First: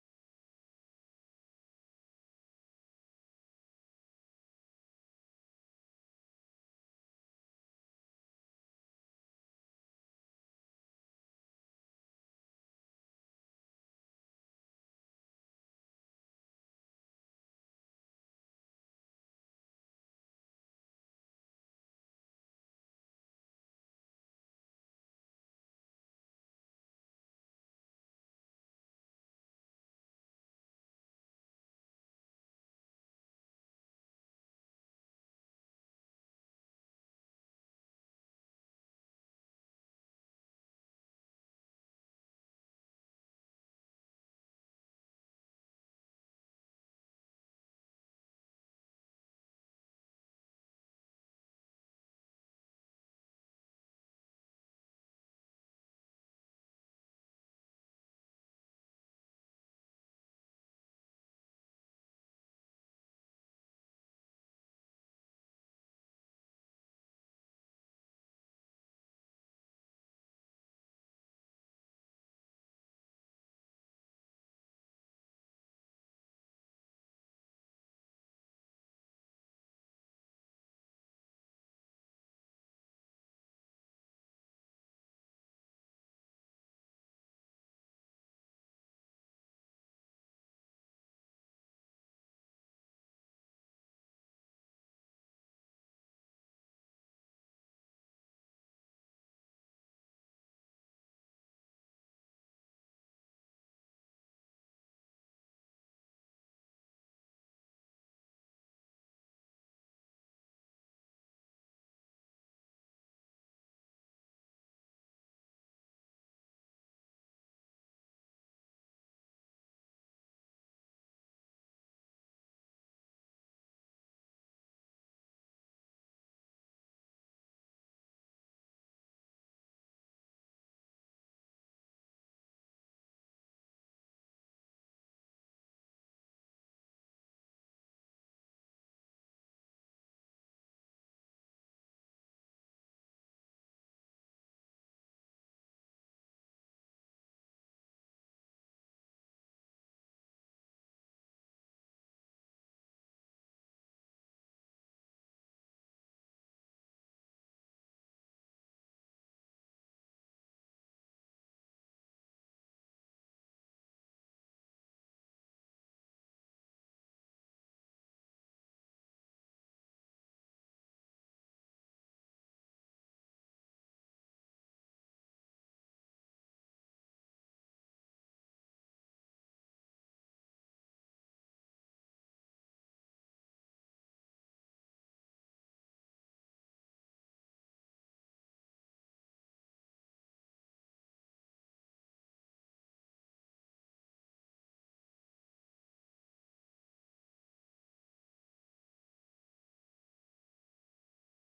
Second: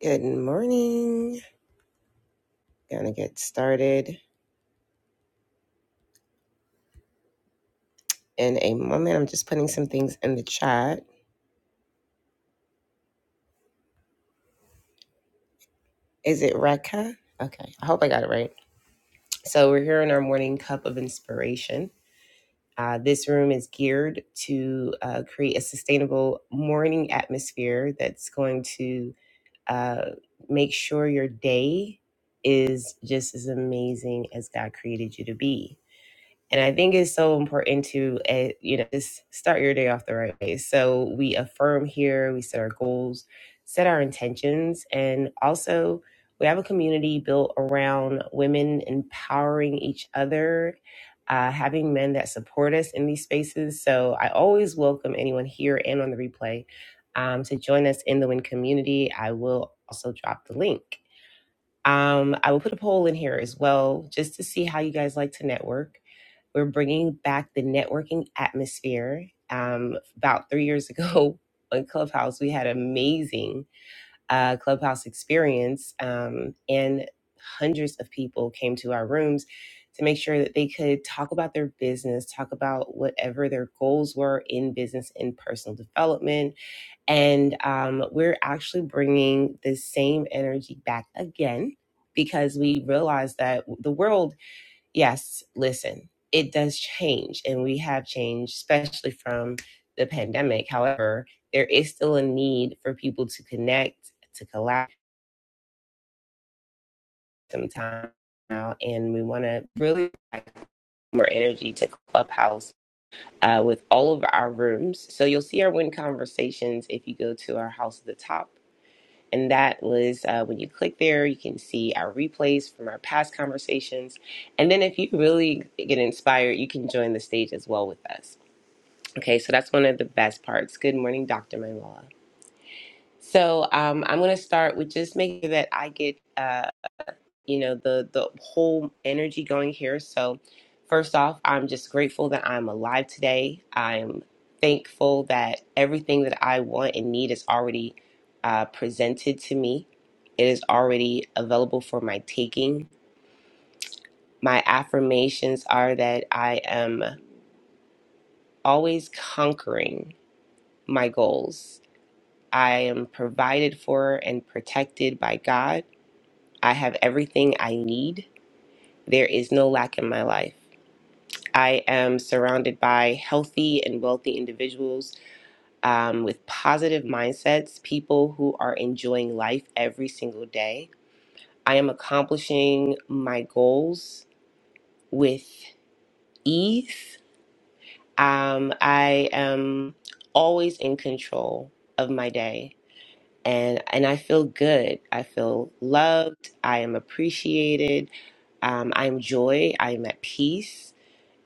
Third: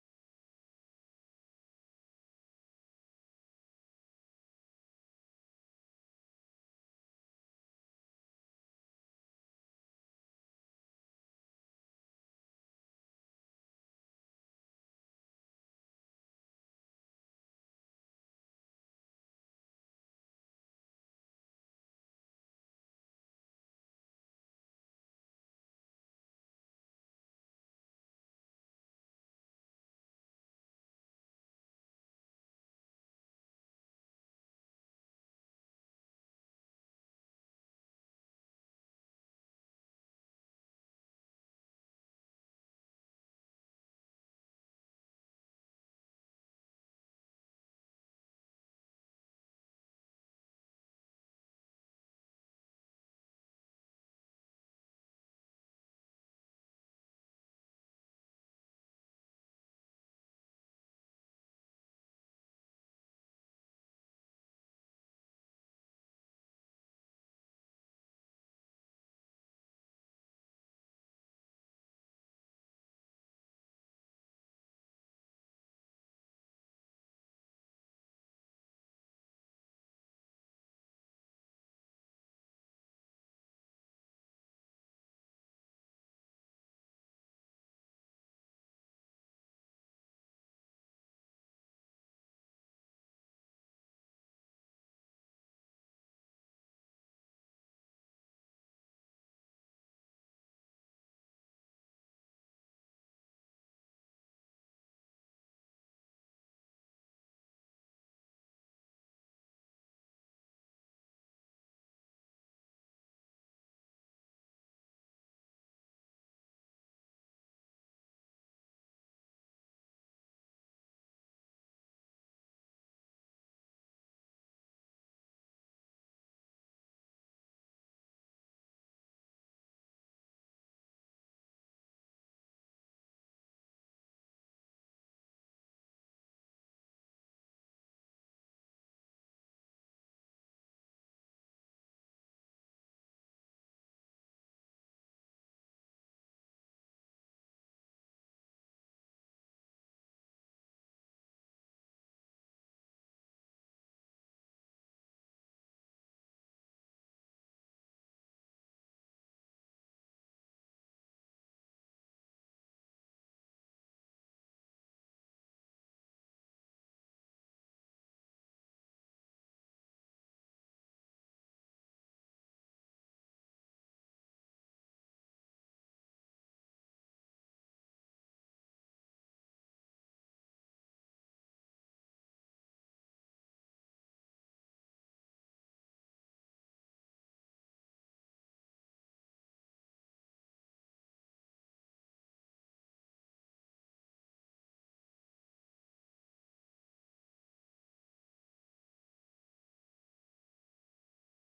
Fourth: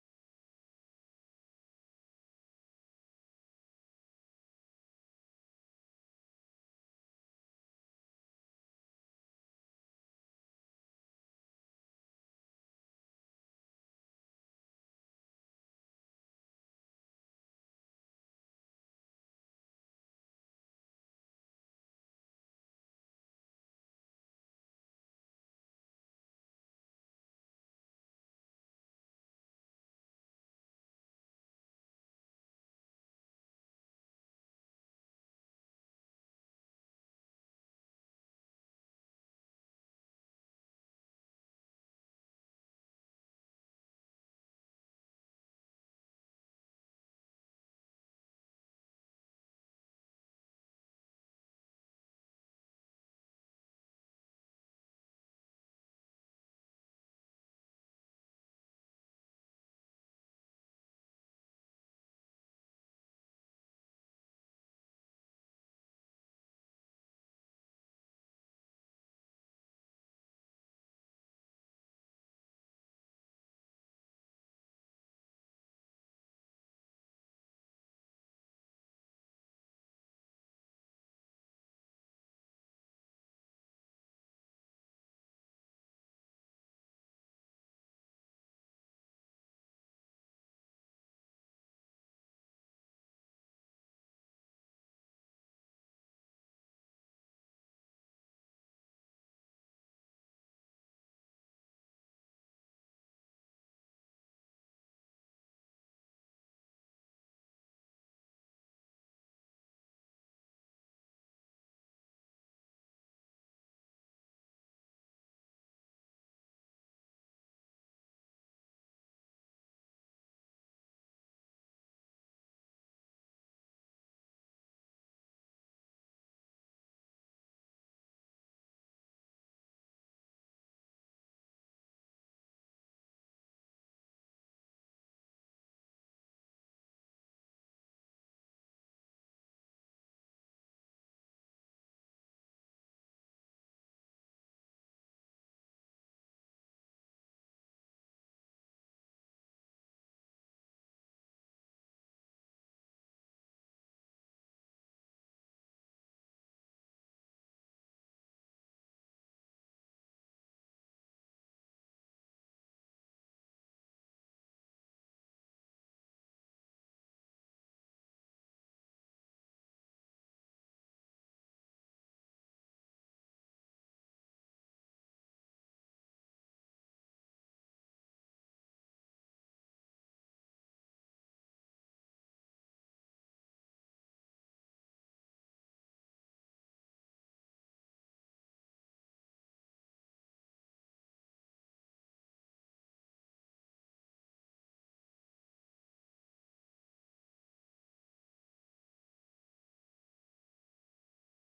Good morning. Gonna get started in a moment. I'm just putting some things in the chat. Is it Reka? Okay, I hope I got it right. So, we're here in our morning cup of inspiration. Uh, this room is geared to uh, create a sustainable morning atmosphere that's going to uh, make sure your day is just as amazing as God created you to be And I think it's so important to, uh, you know, just start your day off the right way. So we affirm here, we set our goals, set our intentions, and also we have a community built around women empowering each other, uh, having men that support us in these spaces. So I always welcome anyone here and on the replay um, to join us in the WIN community. I will also drop the link. Um, I will put a poll in here as well just to see how you guys like to network we're bringing back the networking atmosphere. Um, about three years ago on Clubhouse, we had an amazing uh, Clubhouse experience, um, and hundreds of people came to our rooms to make sure that they could talk about their business, talk about whatever their goals were in business and personal development. And um, we're actually bringing the same energy back again because we realized that the world yes, listen, it does change, and we have changed, especially from the pandemic. However, there is still a need for people to connect, to collaborate sometime now, and we want to really add more energy to Clubhouse uh, with all of our rooms. So you'll see our win conversations if you go to our house at the top. And that was uh, when you click there, you can see our replays from our past conversations. And then if you really get inspired, you can join the stage as well with us. Okay, so that's one of the best parts. Good morning, Dr. Manuela. So um, I'm going to start with just making sure that I get, uh, you know, the the whole energy going here. So first off, I'm just grateful that I'm alive today. I'm thankful that everything that I want and need is already uh, presented to me. It is already available for my taking. My affirmations are that I am always conquering my goals I am provided for and protected by God. I have everything I need. There is no lack in my life. I am surrounded by healthy and wealthy individuals um, with positive mindsets, people who are enjoying life every single day. I am accomplishing my goals with ease. Um, I am always in control of my day. and and I feel good. I feel loved. I am appreciated. Um, I'm joy. I'm at peace,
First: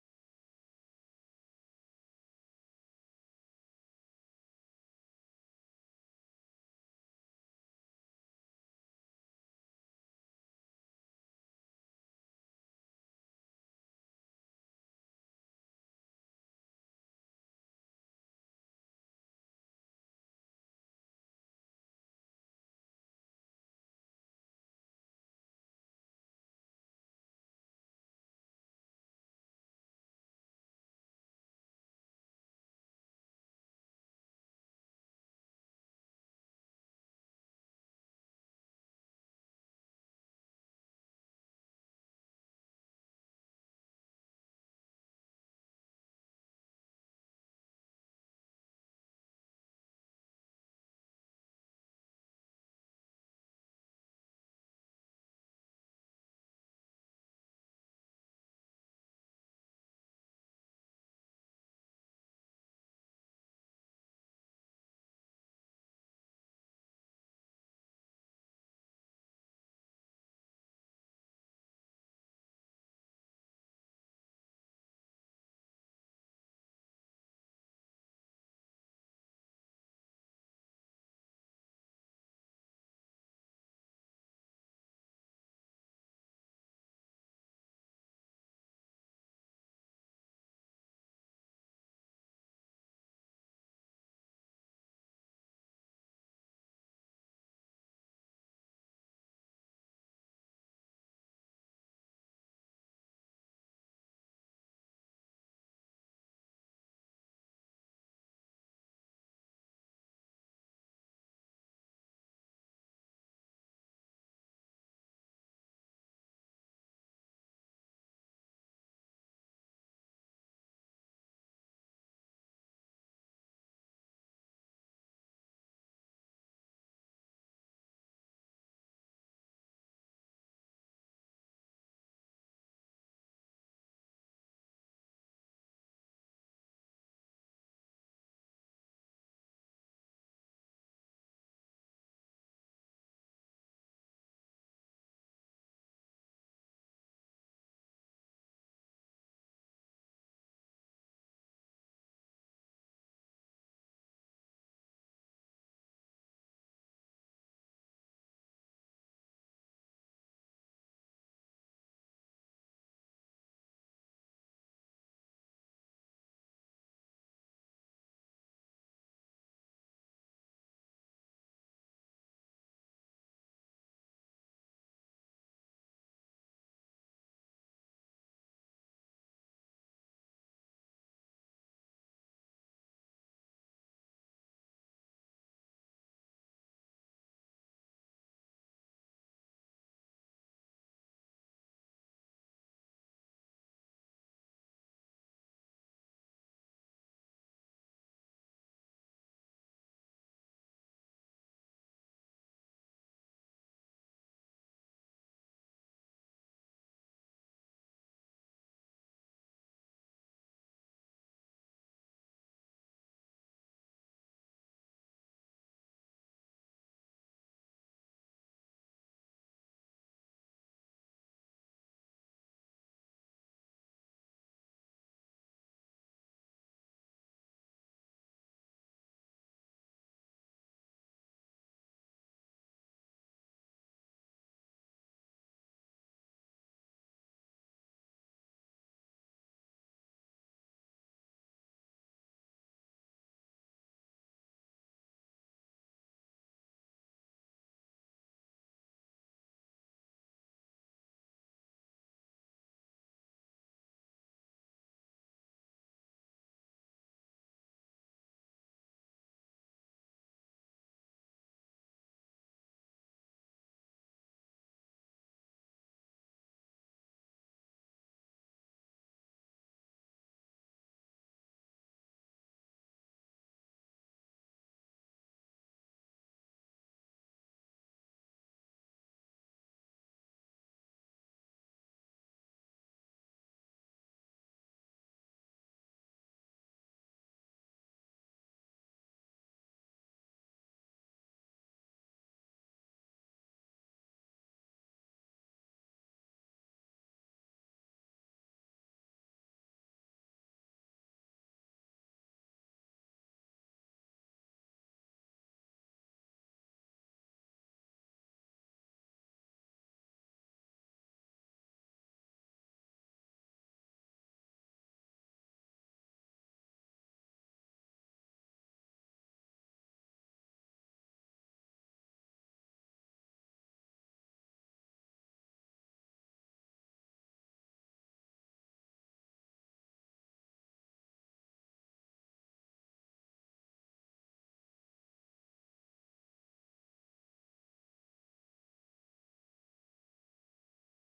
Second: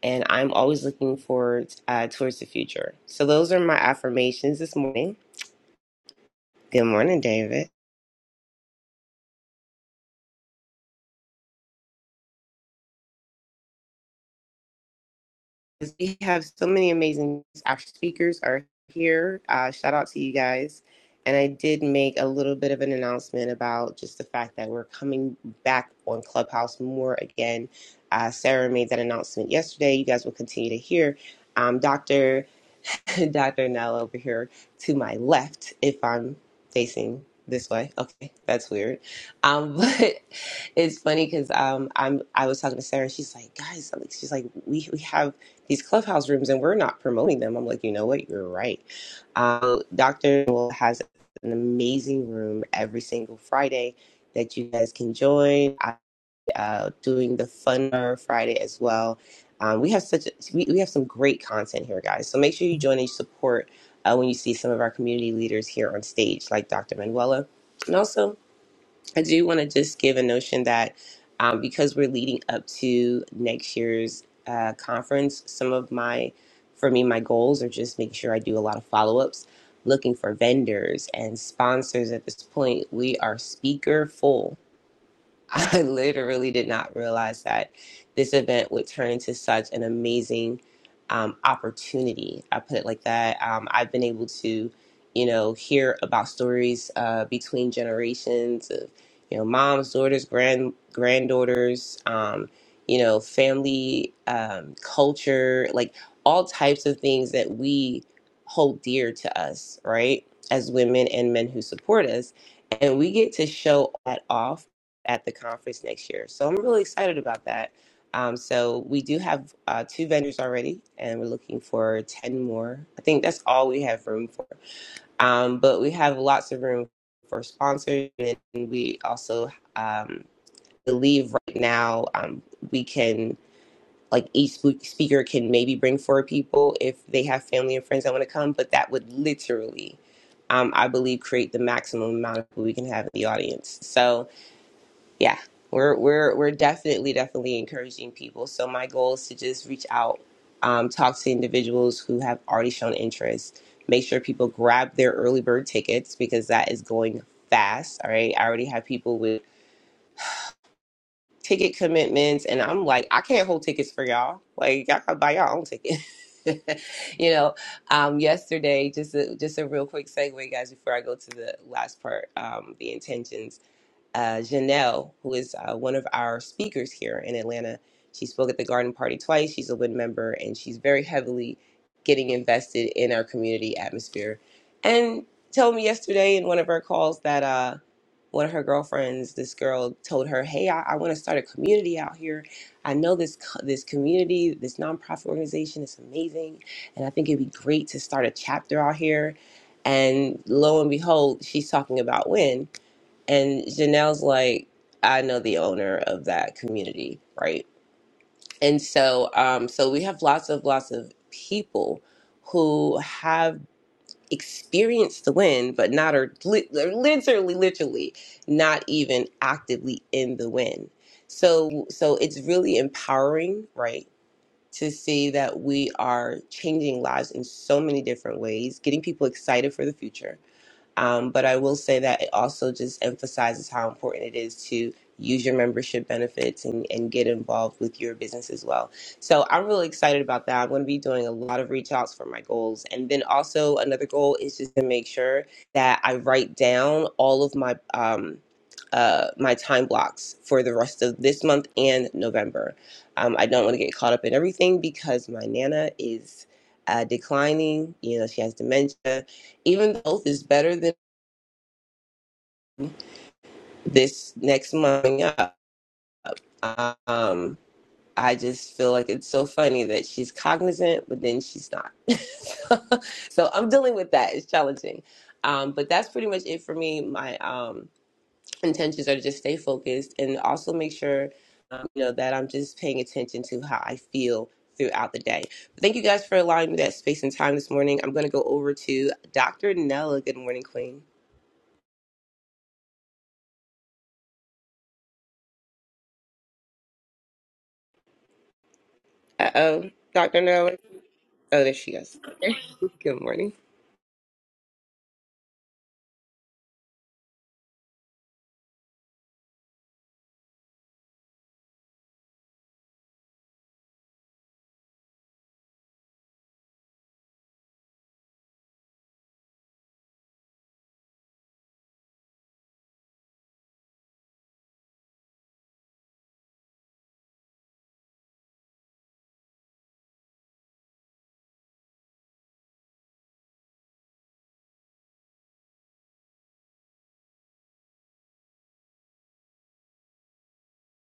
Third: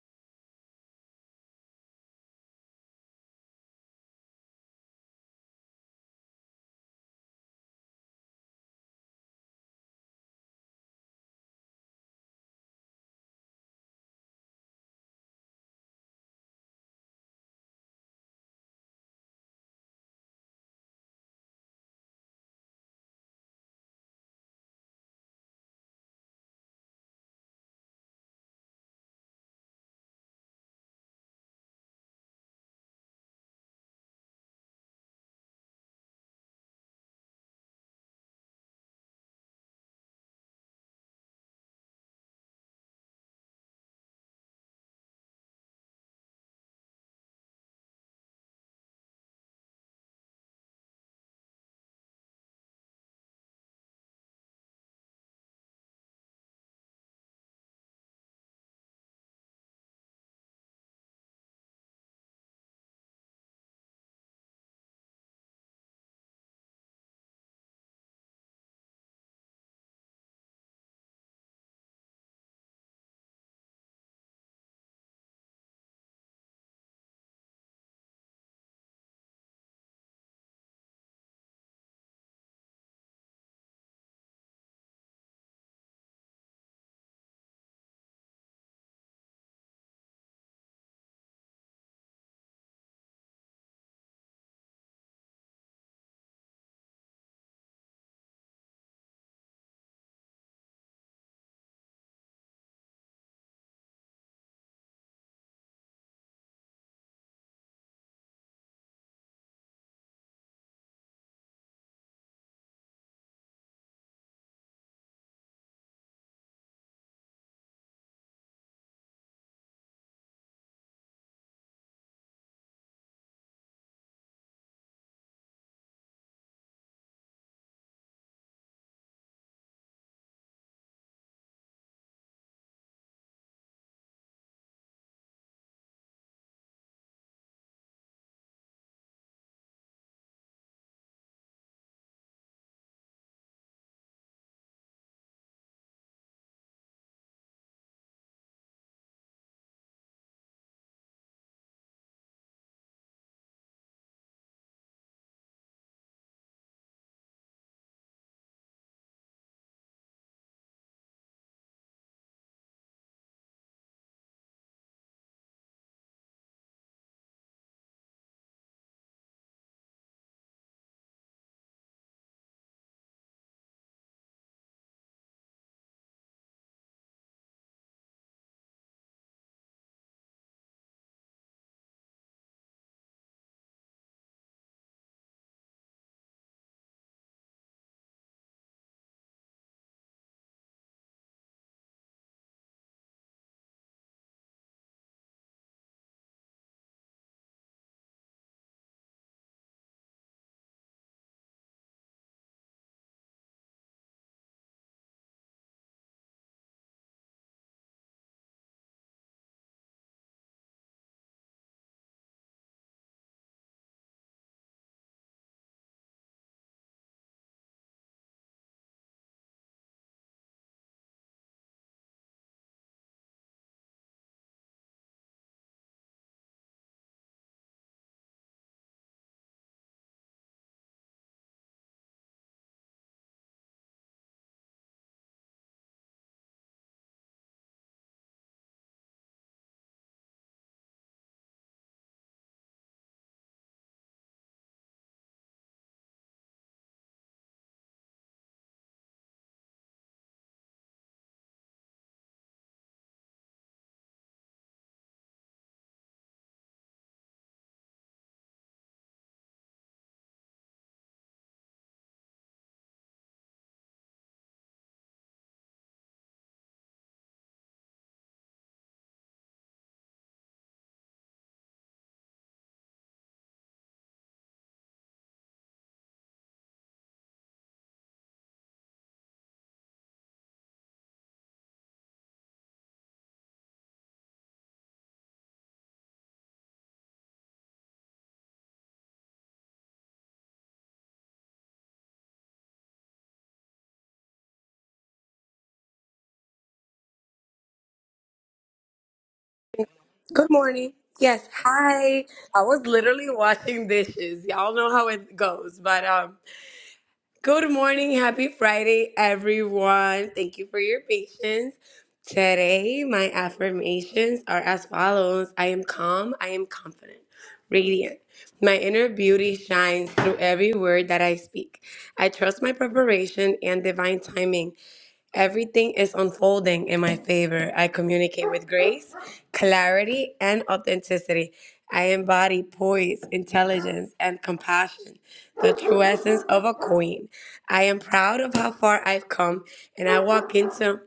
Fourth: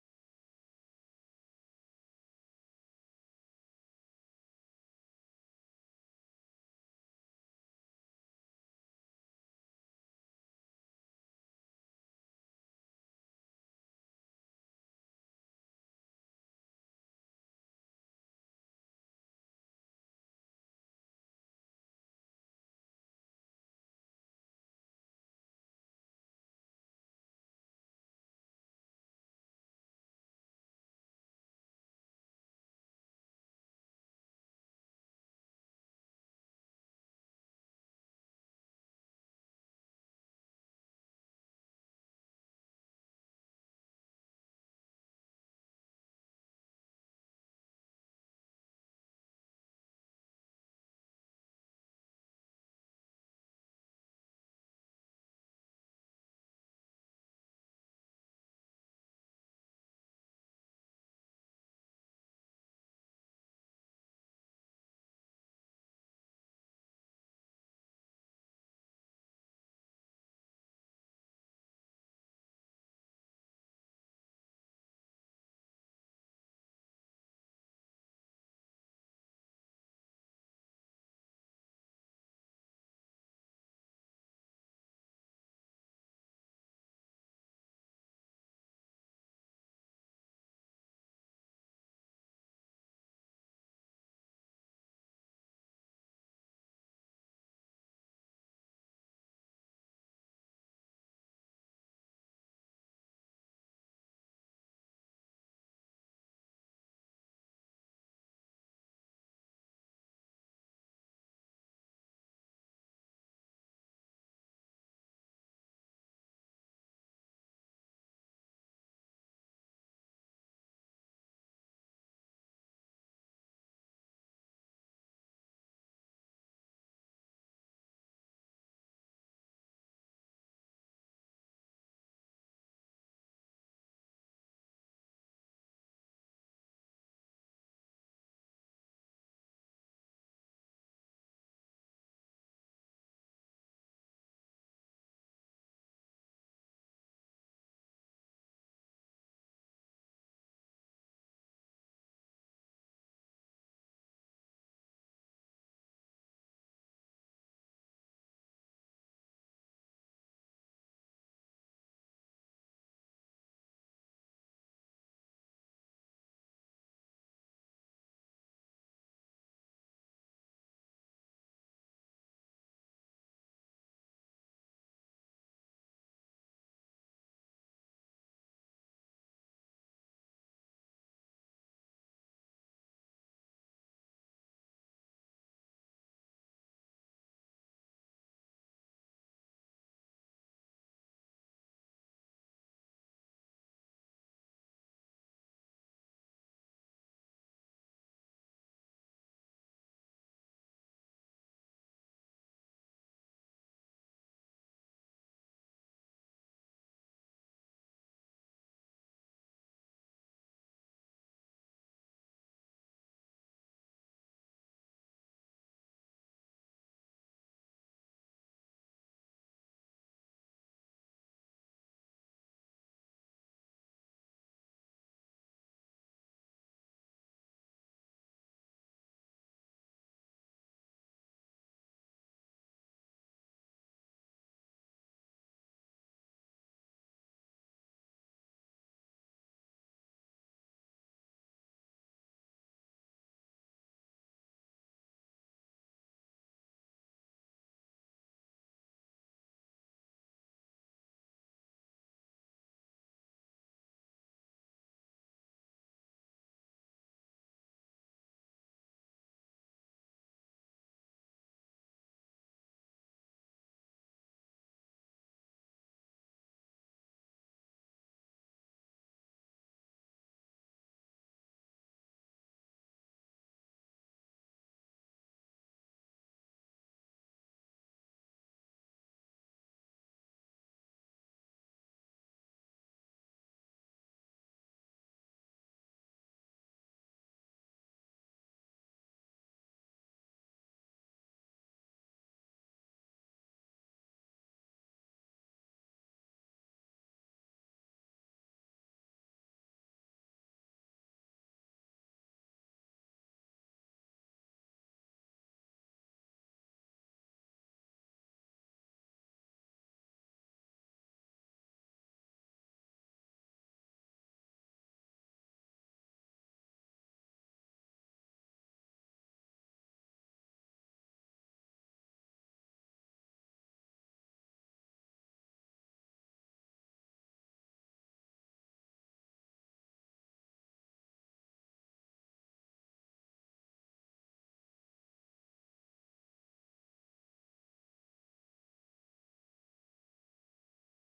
and I'm always looking forward uh, towards the future. So those are my affirmations this morning. Good morning, David. we have so many amazing our speakers are here uh, shout out to you guys and i did make a little bit of an announcement about just the fact that we're coming back on clubhouse more again uh, sarah made that announcement yesterday you guys will continue to hear um, dr Dr. Nell over here to my left if I'm facing this way. Okay, that's weird. Um, but it's funny because um, I'm I was talking to Sarah and she's like, guys, I'm like she's like, we we have these clubhouse rooms and we're not promoting them. I'm like, you know what? You're right. Um, Dr. Nell has an amazing room every single Friday that you guys can join uh, doing the Funner Friday as well. Um, we have such a, we, we have some great content here, guys. So make sure you join and support uh, when you see some of our community leaders here on stage, like Dr. Manuela. And also, I do want to just give a notion that um, because we're leading up to next year's uh, conference, some of my for me my goals are just making sure I do a lot of follow ups, looking for vendors and sponsors. At this point, we are speaker full I literally did not realize that this event would turn into such an amazing um, opportunity. I put it like that. Um, I've been able to, you know, hear about stories uh, between generations of, you know, moms, daughters, grand granddaughters, um, you know, family um, culture, like all types of things that we hold dear to us, right? As women and men who support us, and we get to show that off at the conference next year. So I'm really excited about that. Um, so we do have uh, two vendors already, and we're looking for 10 more. I think that's all we have room for. Um, but we have lots of room for sponsors, and we also um, believe right now um, we can like each spe- speaker can maybe bring four people if they have family and friends that want to come, but that would literally, um, I believe, create the maximum amount of people we can have in the audience. So yeah we're we're we're definitely definitely encouraging people so my goal is to just reach out um, talk to individuals who have already shown interest make sure people grab their early bird tickets because that is going fast all right i already have people with ticket commitments and i'm like i can't hold tickets for y'all like y'all gotta buy y'all own ticket you know um yesterday just a just a real quick segue guys before i go to the last part um the intentions uh, Janelle, who is uh, one of our speakers here in Atlanta. She spoke at the garden party twice. She's a WIN member and she's very heavily getting invested in our community atmosphere. And told me yesterday in one of her calls that uh, one of her girlfriends, this girl, told her, "Hey, I, I want to start a community out here. I know this co- this community, this nonprofit organization is amazing, and I think it'd be great to start a chapter out here." And lo and behold, she's talking about WIN and Janelle's like, I know the owner of that community, right? And so, um, so we have lots of lots of people who have experienced the wind, but not are li- they're literally, literally not even actively in the wind. So, so it's really empowering, right? To see that we are changing lives in so many different ways, getting people excited for the future, um, but I will say that it also just emphasizes how important it is to use your membership benefits and, and get involved with your business as well. So I'm really excited about that. I'm going to be doing a lot of reach outs for my goals. And then also another goal is just to make sure that I write down all of my, um, uh, my time blocks for the rest of this month and November. Um, I don't want to get caught up in everything because my Nana is uh, declining. You know, she has dementia even though health is better than. this next month coming up. Um, I just feel like it's so funny that she's cognizant, but then she's not. so, so I'm dealing with that. It's challenging. Um, but that's pretty much it for me. My um, intentions are to just stay focused and also make sure um, you know that I'm just paying attention to how I feel throughout the day. But thank you guys for allowing me that space and time this morning. I'm going to go over to Dr. Nella. Good morning, Queen. Uh oh, Dr. Good Nella. morning. Yes, Oh, there she goes. hi. I was Good literally morning. washing dishes. Y'all know how it goes, but um good morning, happy Friday everyone. Thank you for your patience. Today, my affirmations are as follows. I am calm, I am confident, radiant. My inner beauty shines through every word that I speak. I trust my preparation and divine timing. Everything is unfolding in my favor. I communicate with grace, clarity, and authenticity. I embody poise, intelligence, and compassion, the true essence of a queen. I am proud of how far I've come, and I walk into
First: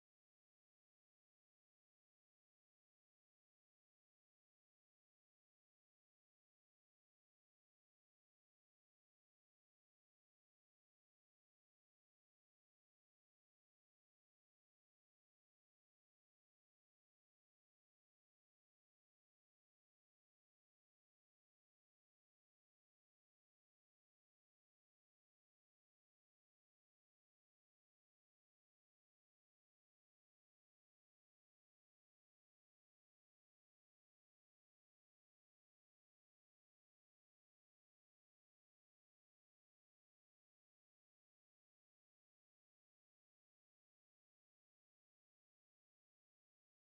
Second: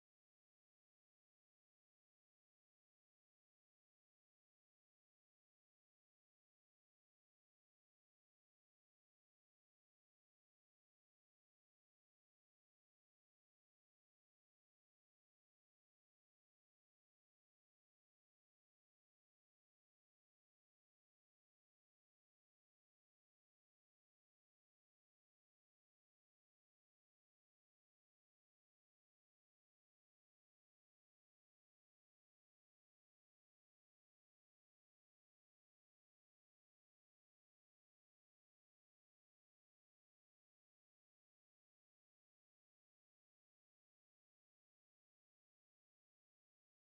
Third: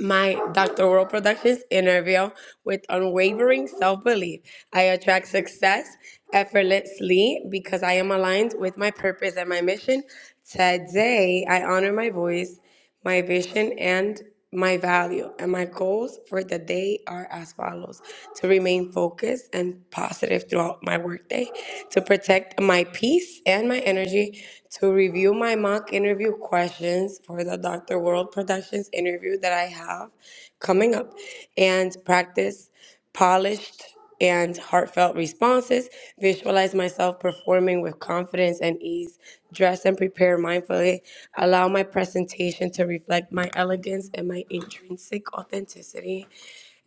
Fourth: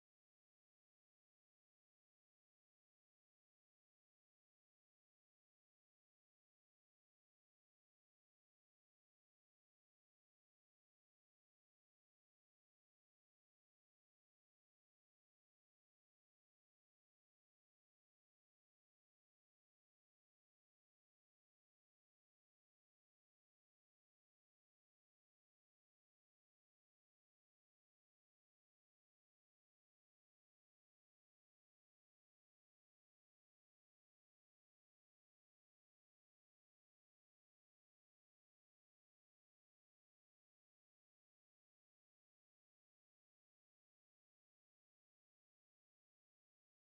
my Dr. World Productions interview with unwavering self belief. I attract success effortlessly because I am aligned with my purpose and my mission. Today, I honor my voice, my vision, and my value. And my goals for the day are as follows to remain focused and positive throughout my workday, to protect my peace peace and my energy to review my mock interview questions for the Dr. World Productions interview that I have coming up and practice polished and heartfelt responses, visualize myself performing with confidence and ease, dress and prepare mindfully, allow my presentation to reflect my elegance and my intrinsic authenticity,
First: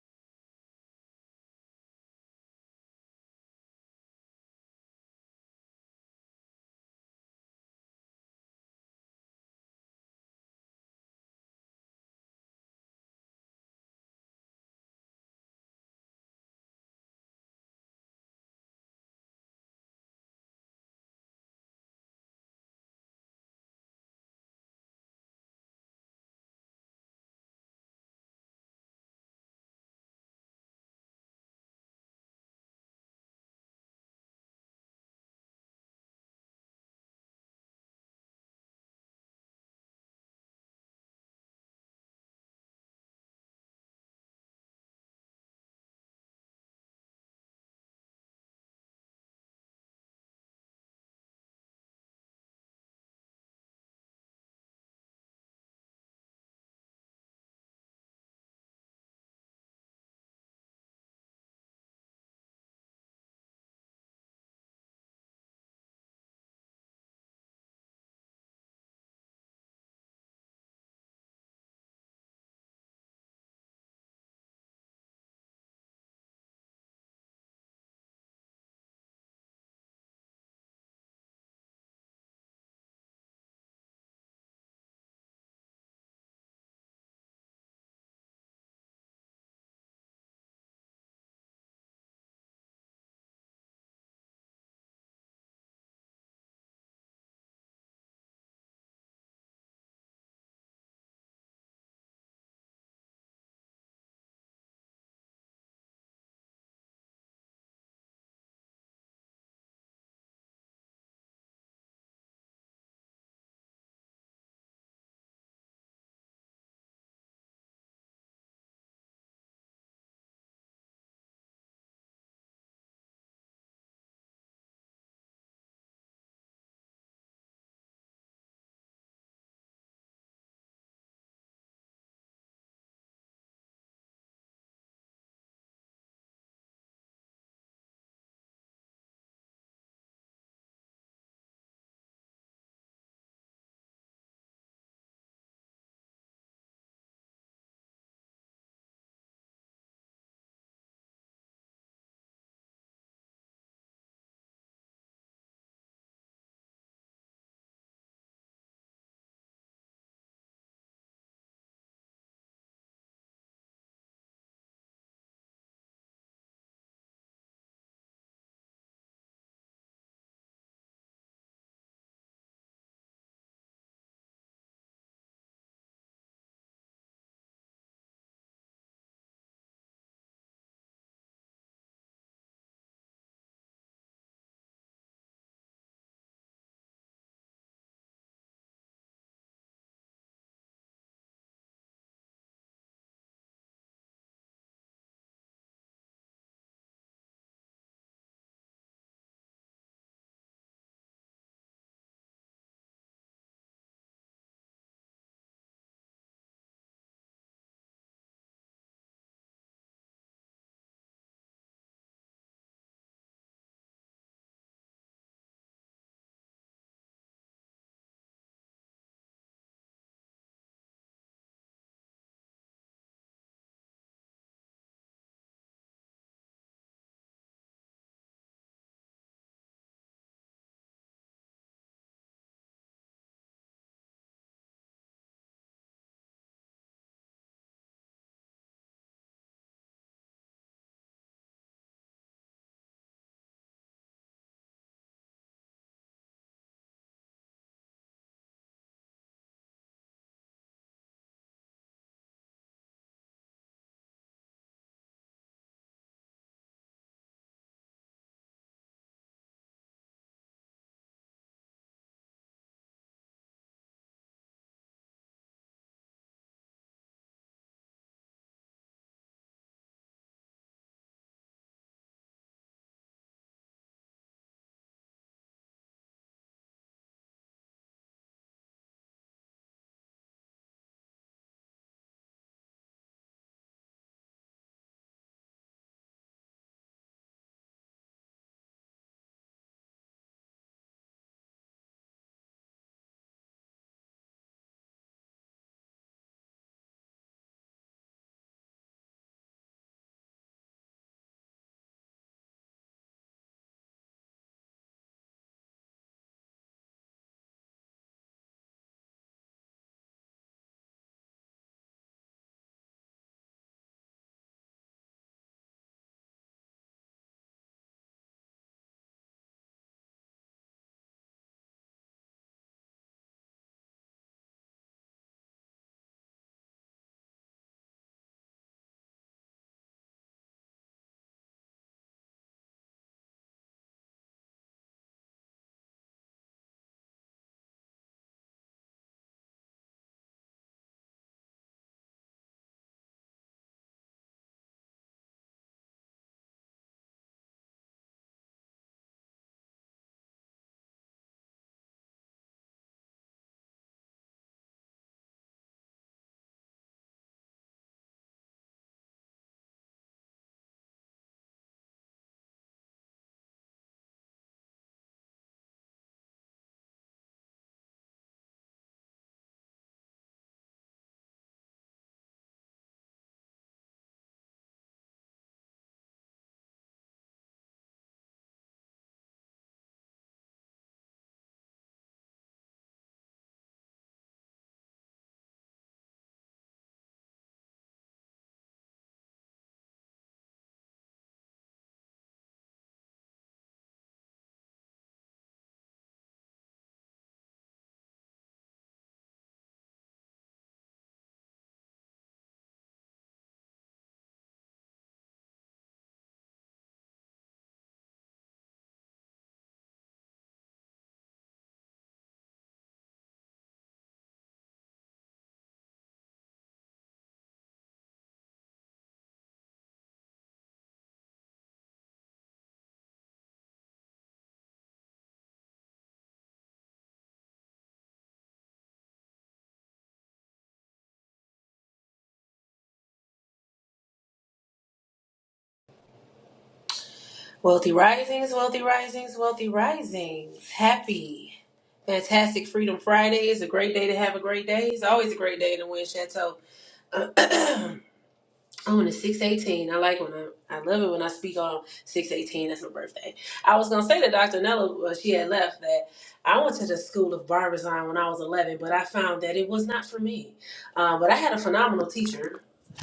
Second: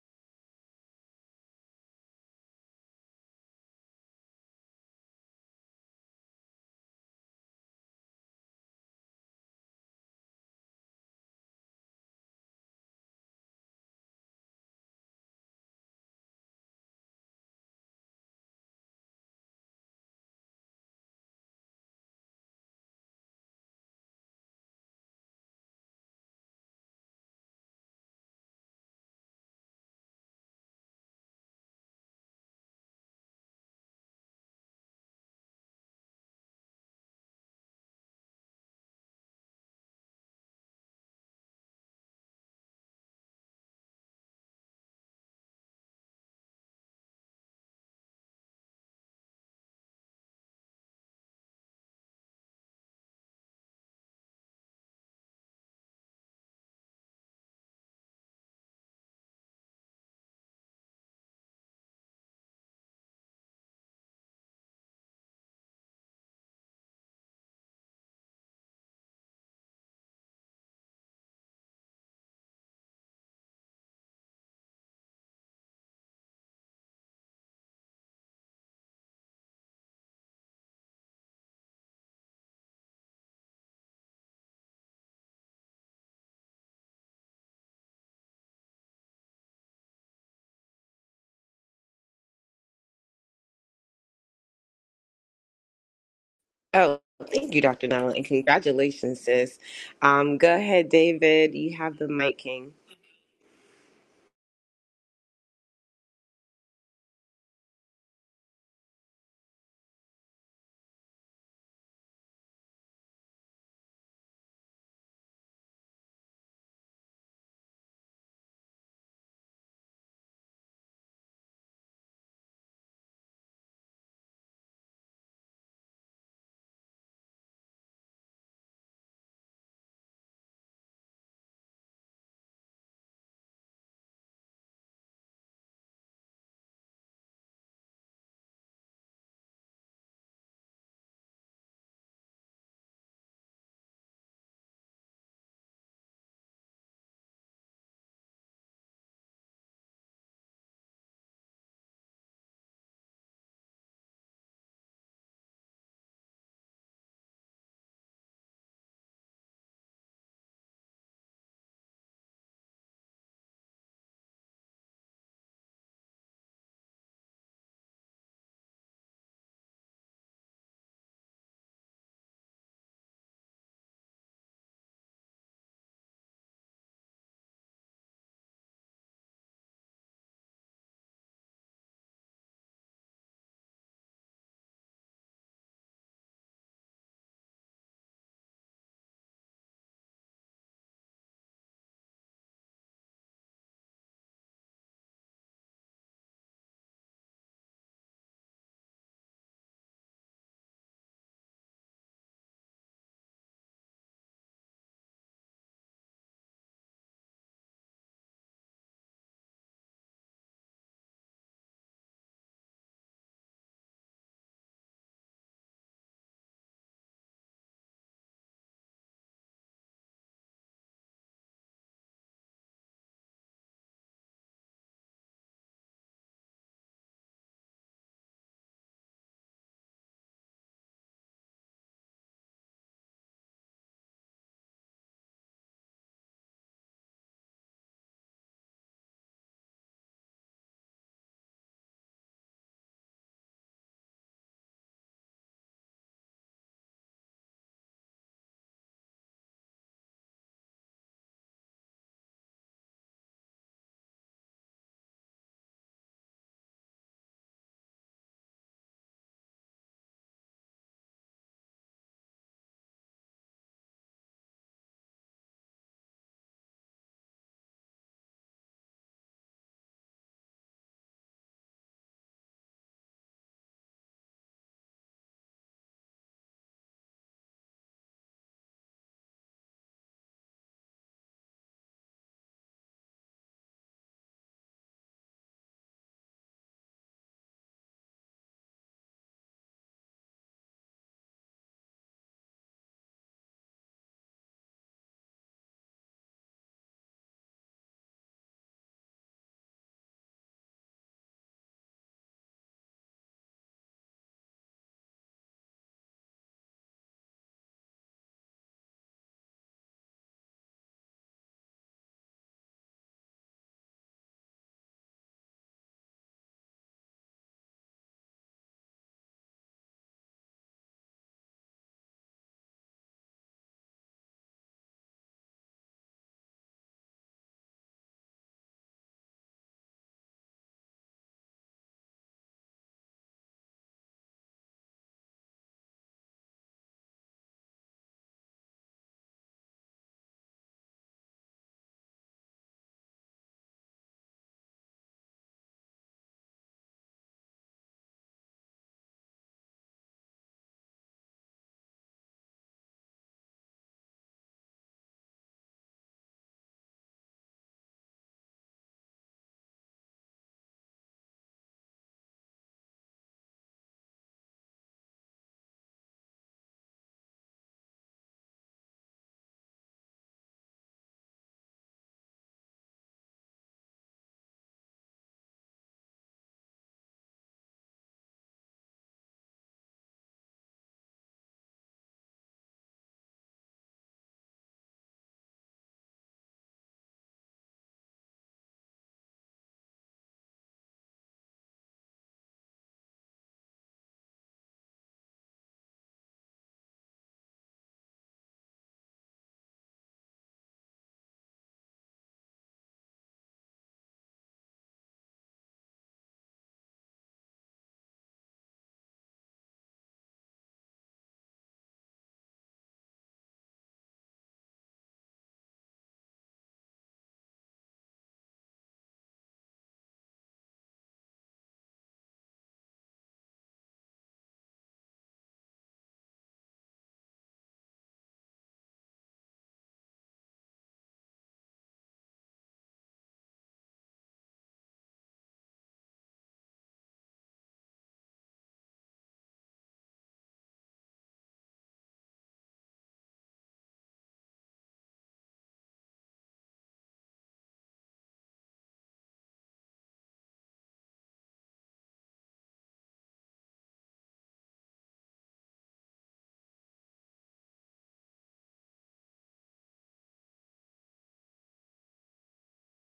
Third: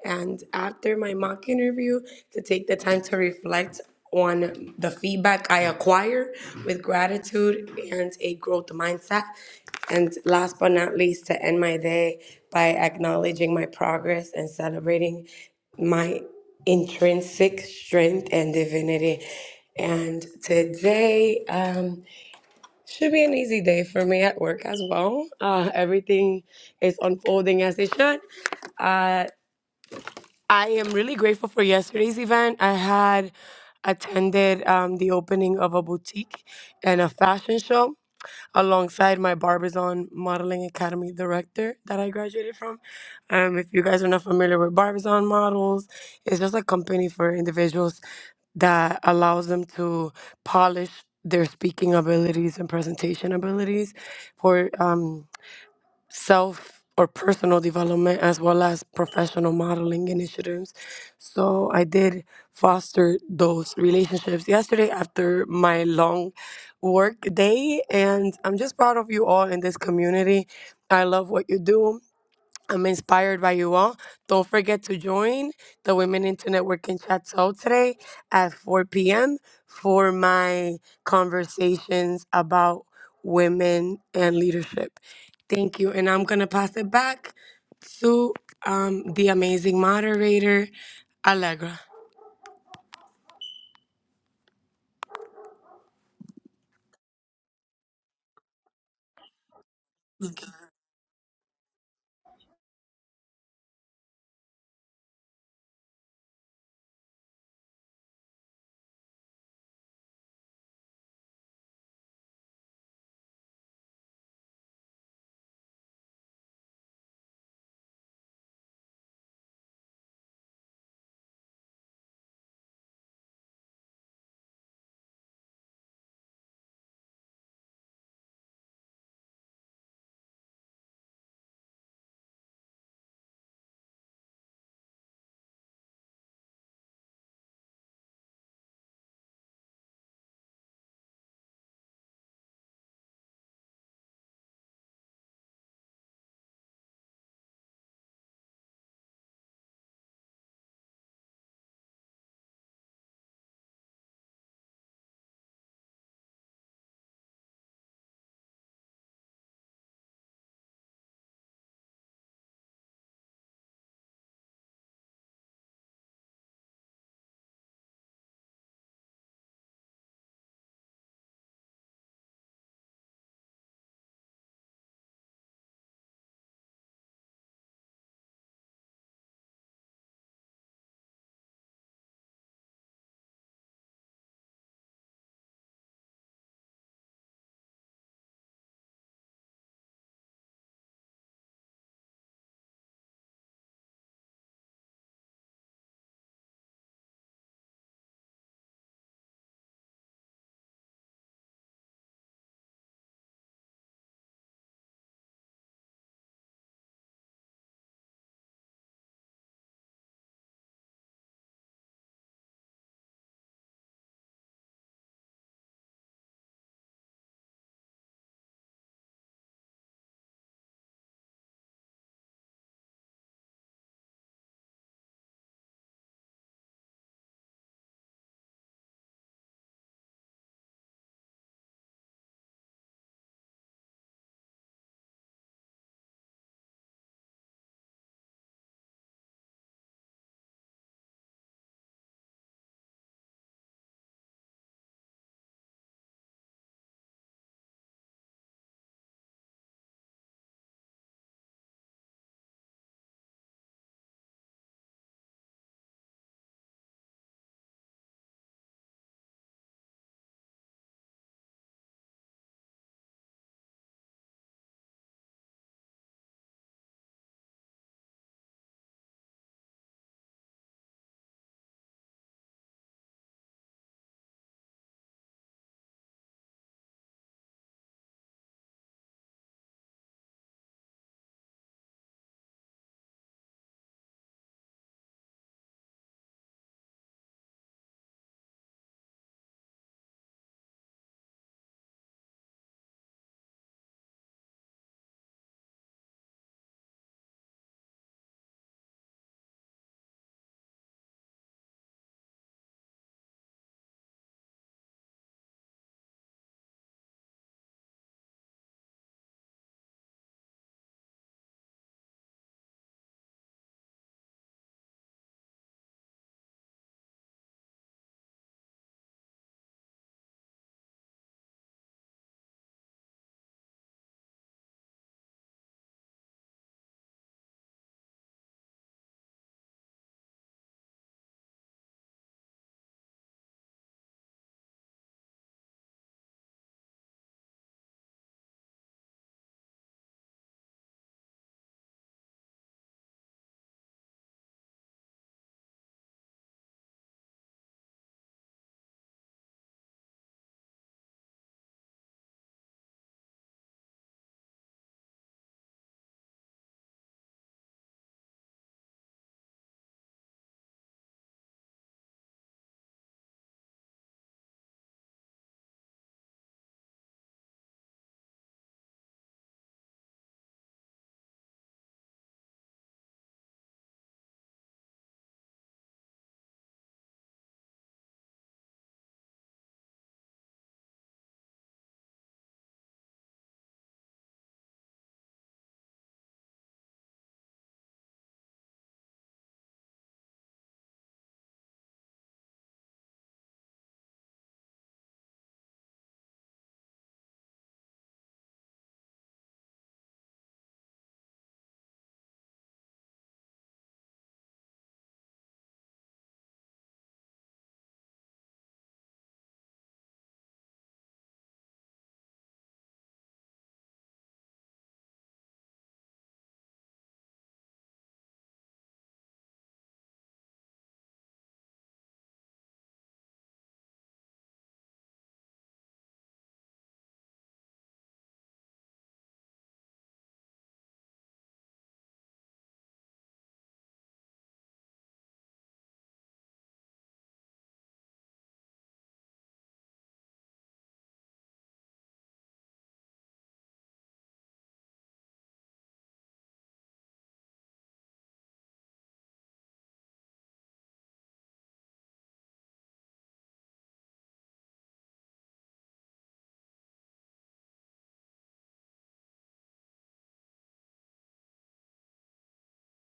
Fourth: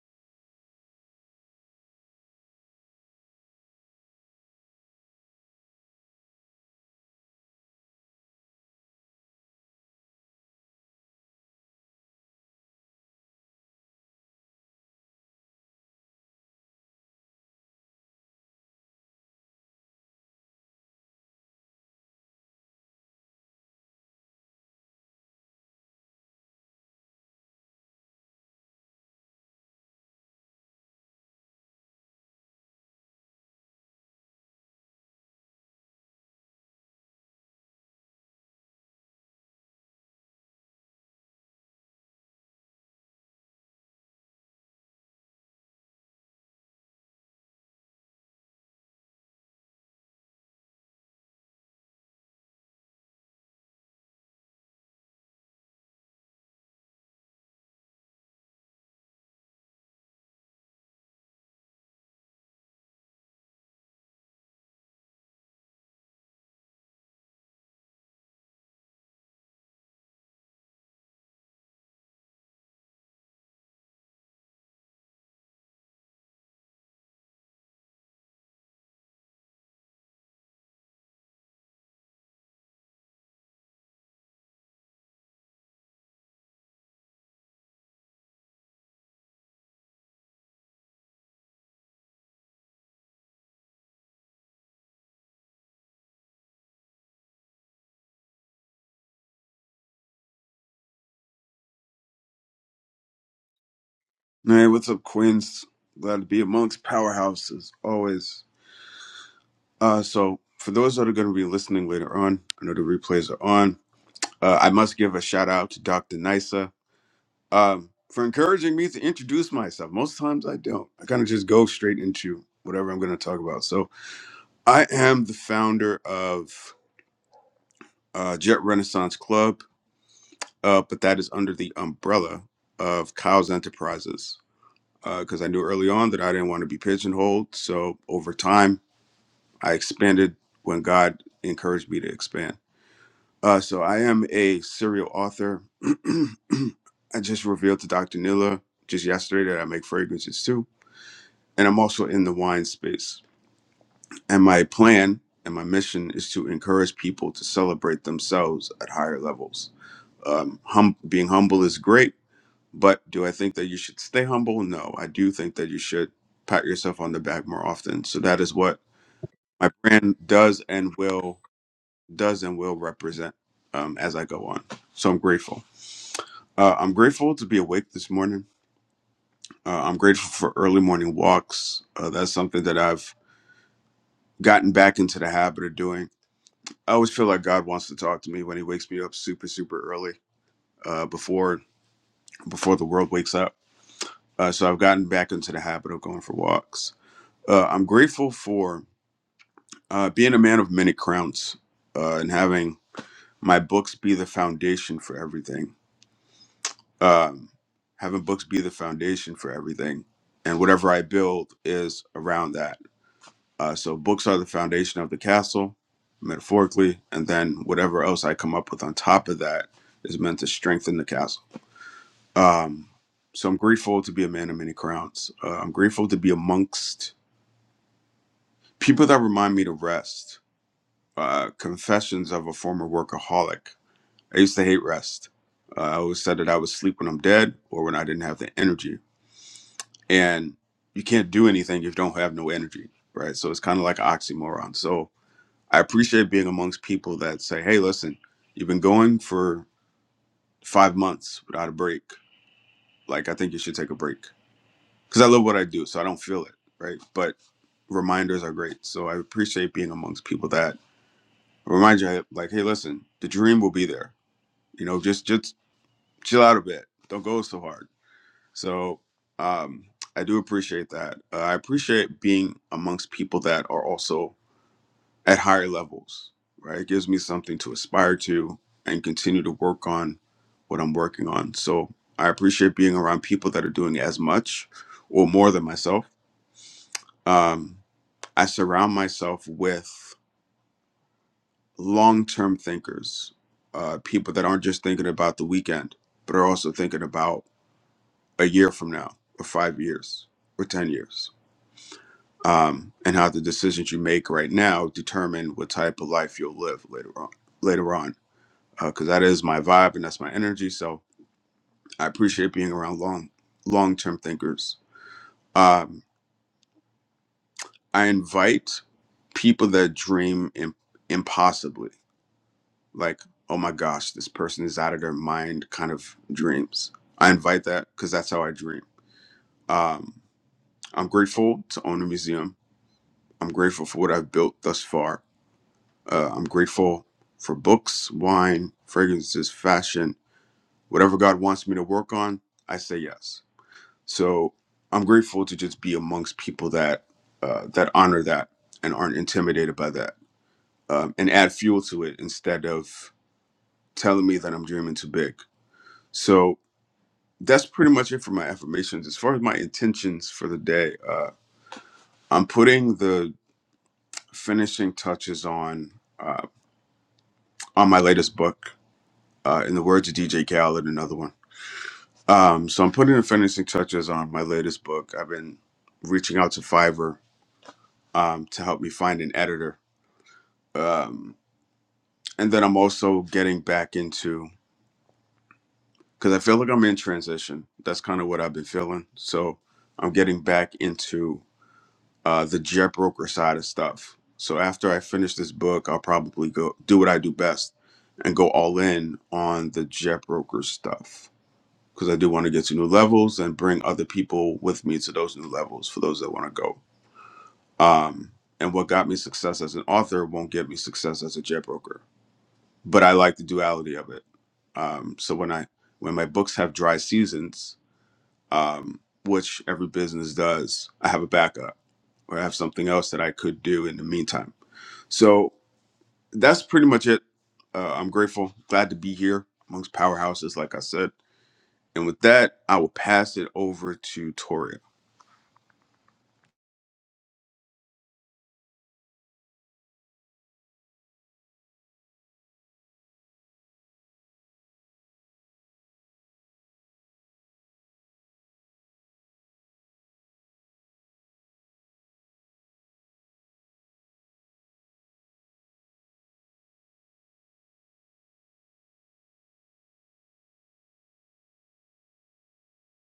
and after my mock interview to take the time to reflect on the feedback I acquire with gratitude and a growth mindset. And last but not least, to end my day by acknowledging my progress and celebrating my intrinsic strength and divinity. And today um, should be an easy day for me at work as well. Uh, everything is unfolding as it should. Uh, I am really grateful for yesterday's event. I had attended um, the opening of a boutique and a fashion show alongside my Barbizon Modeling Academy director that I graduated from. Um, if you guys are not familiar with Barbizon Models, it's just a company for individuals that allows them to polish their speaking abilities and presentation abilities for um, self or personal development as well as professional modeling initiatives. So I did foster those relationships yesterday after my long work day and I'm just proud of you all in this community. I love what you do I'm inspired by you all. Don't forget to join the Women into Networking Chat Show today at 4 p.m. for my conversations about women and leadership. Thank you. And I'm going to pass it back to um, the amazing moderator, Allegra. Oh, thank you, Dr. Nala, and congratulations, sis. Um, go ahead, David. You have the mic, King. Hey, what's up, Queens? Glad to be amongst powerhouses, always. Uh, so, for those that are going to be listening later on, I know the replays are on. Uh, I must give a shout out to Dr. Nisa um, for encouraging me to introduce myself. Most times I don't. I kind of just go straight into whatever I'm going to talk about. So, I am the founder of uh, Jet Renaissance Club, uh, but that is under the umbrella of Kyle's Enterprises because I knew early on that I didn't want to be pigeonholed. So over time, I expanded when God encouraged me to expand. Uh, so I am a serial author. I just revealed to Dr. Nila just yesterday that I make fragrances too. And I'm also in the wine space. And my plan and my mission is to encourage people to celebrate themselves at higher levels. Um, hum- being humble is great, but do I think that you should stay humble? No, I do think that you should pat yourself on the back more often. So that is what my brand does and will does and will represent um, as I go on. So I'm grateful. Uh, I'm grateful to be awake this morning. Uh, I'm grateful for early morning walks. Uh, that's something that I've gotten back into the habit of doing. I always feel like God wants to talk to me when He wakes me up super, super early, uh, before before the world wakes up. Uh, so I've gotten back into the habit of going for walks. Uh, I'm grateful for uh, being a man of many crowns uh, and having my books be the foundation for everything um, having books be the foundation for everything, and whatever I build is around that. Uh, so books are the foundation of the castle, metaphorically, and then whatever else I come up with on top of that is meant to strengthen the castle. Um, so I'm grateful to be a man of many crowns. Uh, I'm grateful to be amongst people that remind me to rest. Uh, confessions of a former workaholic. I used to hate rest. Uh, I always said that I would sleep when I'm dead or when I didn't have the energy and you can't do anything if you don't have no energy, right? So it's kind of like an oxymoron. So I appreciate being amongst people that say, "Hey, listen, you've been going for five months without a break. Like, I think you should take a break." Because I love what I do, so I don't feel it, right? But reminders are great. So I appreciate being amongst people that remind you, like, "Hey, listen, the dream will be there. You know, just just chill out a bit. Don't go so hard." So um, I do appreciate that. Uh, I appreciate being amongst people that are also at higher levels, right? It gives me something to aspire to and continue to work on what I'm working on. So I appreciate being around people that are doing as much or more than myself. Um, I surround myself with long term thinkers, uh, people that aren't just thinking about the weekend, but are also thinking about a year from now, or five years, or 10 years um, and how the decisions you make right now determine what type of life you'll live later on. Later on, because that is my vibe and that's my energy. So I appreciate being around long, long-term thinkers. Um, I invite people that dream im- impossibly, like oh my gosh, this person is out of their mind, kind of dreams. I invite that because that's how I dream. Um, I'm grateful to own a museum. I'm grateful for what I've built thus far. Uh, I'm grateful for books, wine, fragrances, fashion, whatever God wants me to work on. I say yes. So I'm grateful to just be amongst people that uh, that honor that and aren't intimidated by that, um, and add fuel to it instead of telling me that I'm dreaming too big. So that's pretty much it for my affirmations. As far as my intentions for the day, uh, I'm putting the finishing touches on uh, on my latest book. Uh, in the words of DJ Khaled, another one Um, so I'm putting the finishing touches on my latest book. I've been reaching out to Fiverr um, to help me find an editor, um, and then I'm also getting back into because I feel like I'm in transition. That's kind of what I've been feeling. So I'm getting back into uh, the jet broker side of stuff. So after I finish this book, I'll probably go do what I do best and go all in on the jet broker stuff. because I do want to get to new levels and bring other people with me to those new levels for those that want to go. Um, and what got me success as an author won't get me success as a jet broker, but I like the duality of it. Um, so when I when my books have dry seasons, um, which every business does, I have a backup or I have something else that I could do in the meantime. So that's pretty much it. Uh, I'm grateful, glad to be here amongst powerhouses, like I said And with that, I will pass it over to Toria. Wealthy risings, wealthy risings, wealthy risings. Happy, fantastic Freedom Friday. It's a great day to have a great day. It's always a great day to win Chateau. I'm on a 618. I like when I, I love it when I speak on 618. That's my birthday. I was going to say to Dr. Nella, well, she had left, that I went to the School of Barbershop when I was 11, but I found that it was not for me. Uh, but I had a phenomenal teacher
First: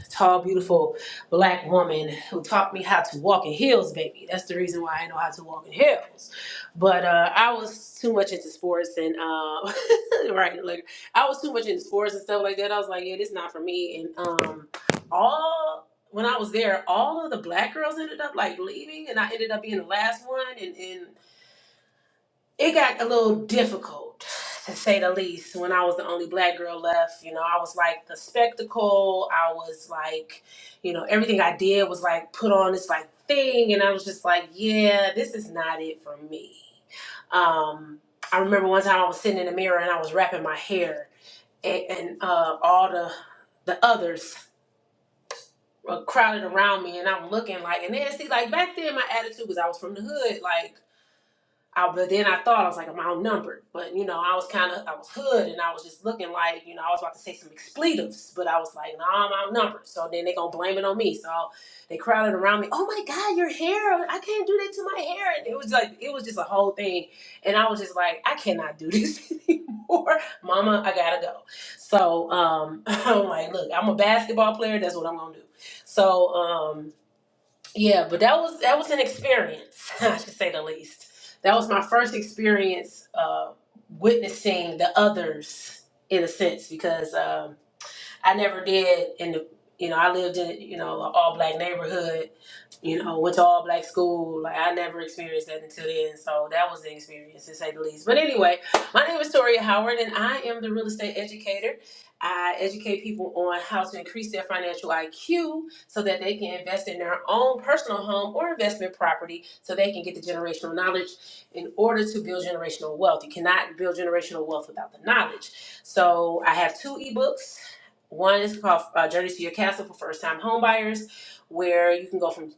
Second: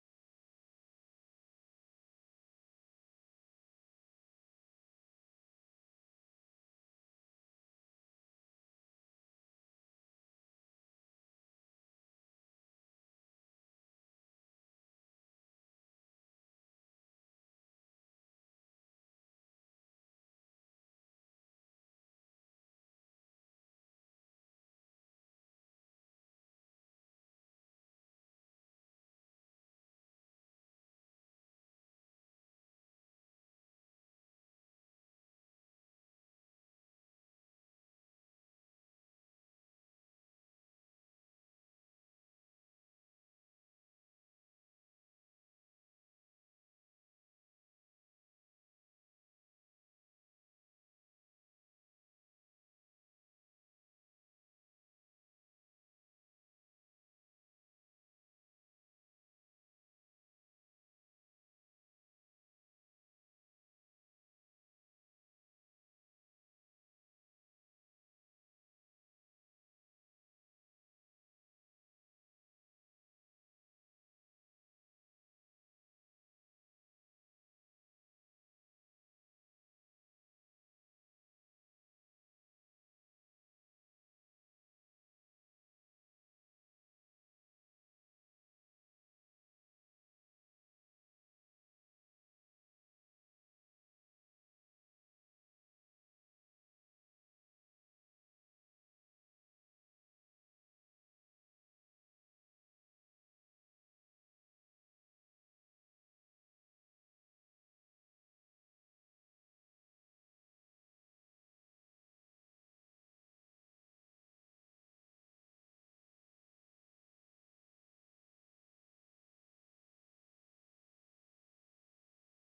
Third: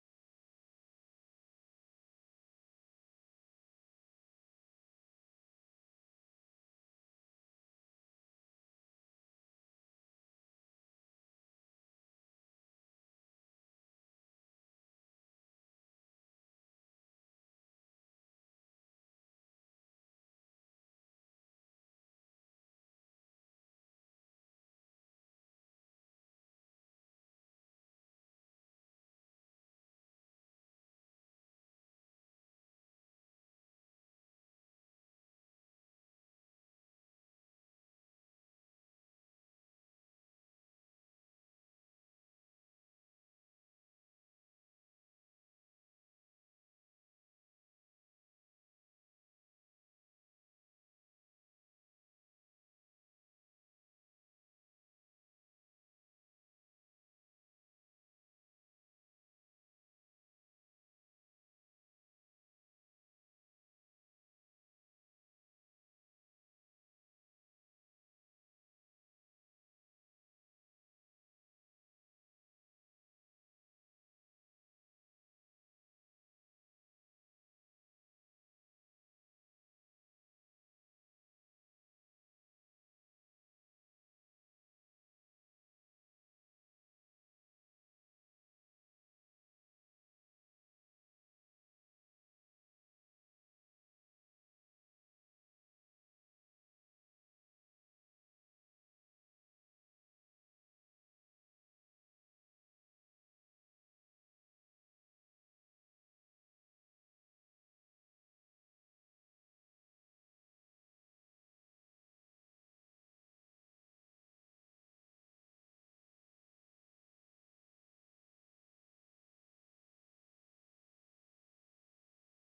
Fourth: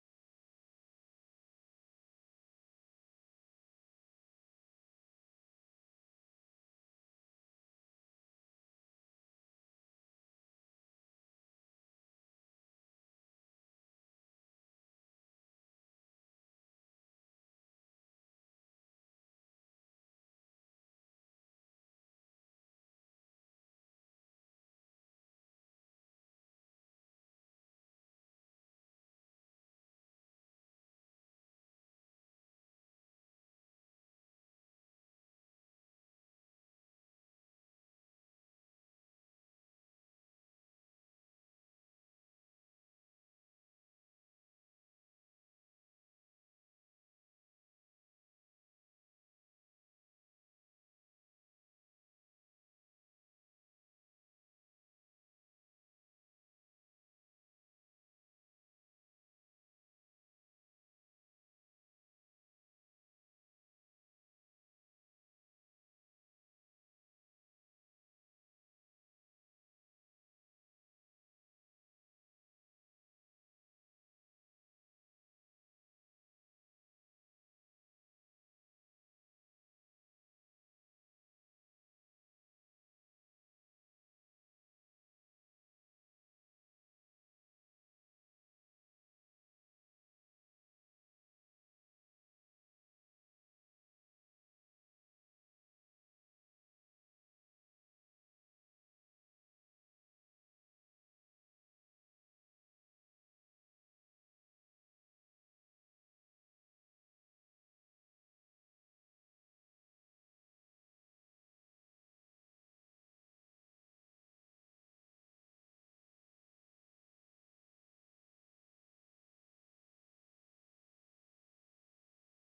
tall, beautiful black woman who taught me how to walk in heels, baby. That's the reason why I know how to walk in heels. But uh, I was too much into sports and um, right, like I was too much into sports and stuff like that. I was like, yeah, this not for me. And um, all when I was there, all of the black girls ended up like leaving, and I ended up being the last one. And and it got a little difficult to say the least when i was the only black girl left you know i was like the spectacle i was like you know everything i did was like put on this like thing and i was just like yeah this is not it for me um i remember one time i was sitting in the mirror and i was wrapping my hair and, and uh all the the others were crowded around me and i'm looking like and then see like back then my attitude was i was from the hood like I, but then I thought I was like I'm outnumbered, but you know I was kind of I was hood and I was just looking like you know I was about to say some expletives, but I was like no nah, I'm outnumbered. So then they gonna blame it on me. So they crowded around me. Oh my God, your hair! I can't do that to my hair. And it was like it was just a whole thing, and I was just like I cannot do this anymore, Mama. I gotta go. So um, I'm like, look, I'm a basketball player. That's what I'm gonna do. So um, yeah, but that was that was an experience, I should say the least. That was my first experience uh, witnessing the others in a sense because. um, I never did in the you know I lived in you know an all black neighborhood, you know went to all black school. Like I never experienced that until then, so that was the experience to say the least. But anyway, my name is Toria Howard, and I am the real estate educator. I educate people on how to increase their financial IQ so that they can invest in their own personal home or investment property so they can get the generational knowledge in order to build generational wealth. You cannot build generational wealth without the knowledge. So I have two ebooks. One is called uh, Journeys to Your Castle for first time homebuyers, where you can go from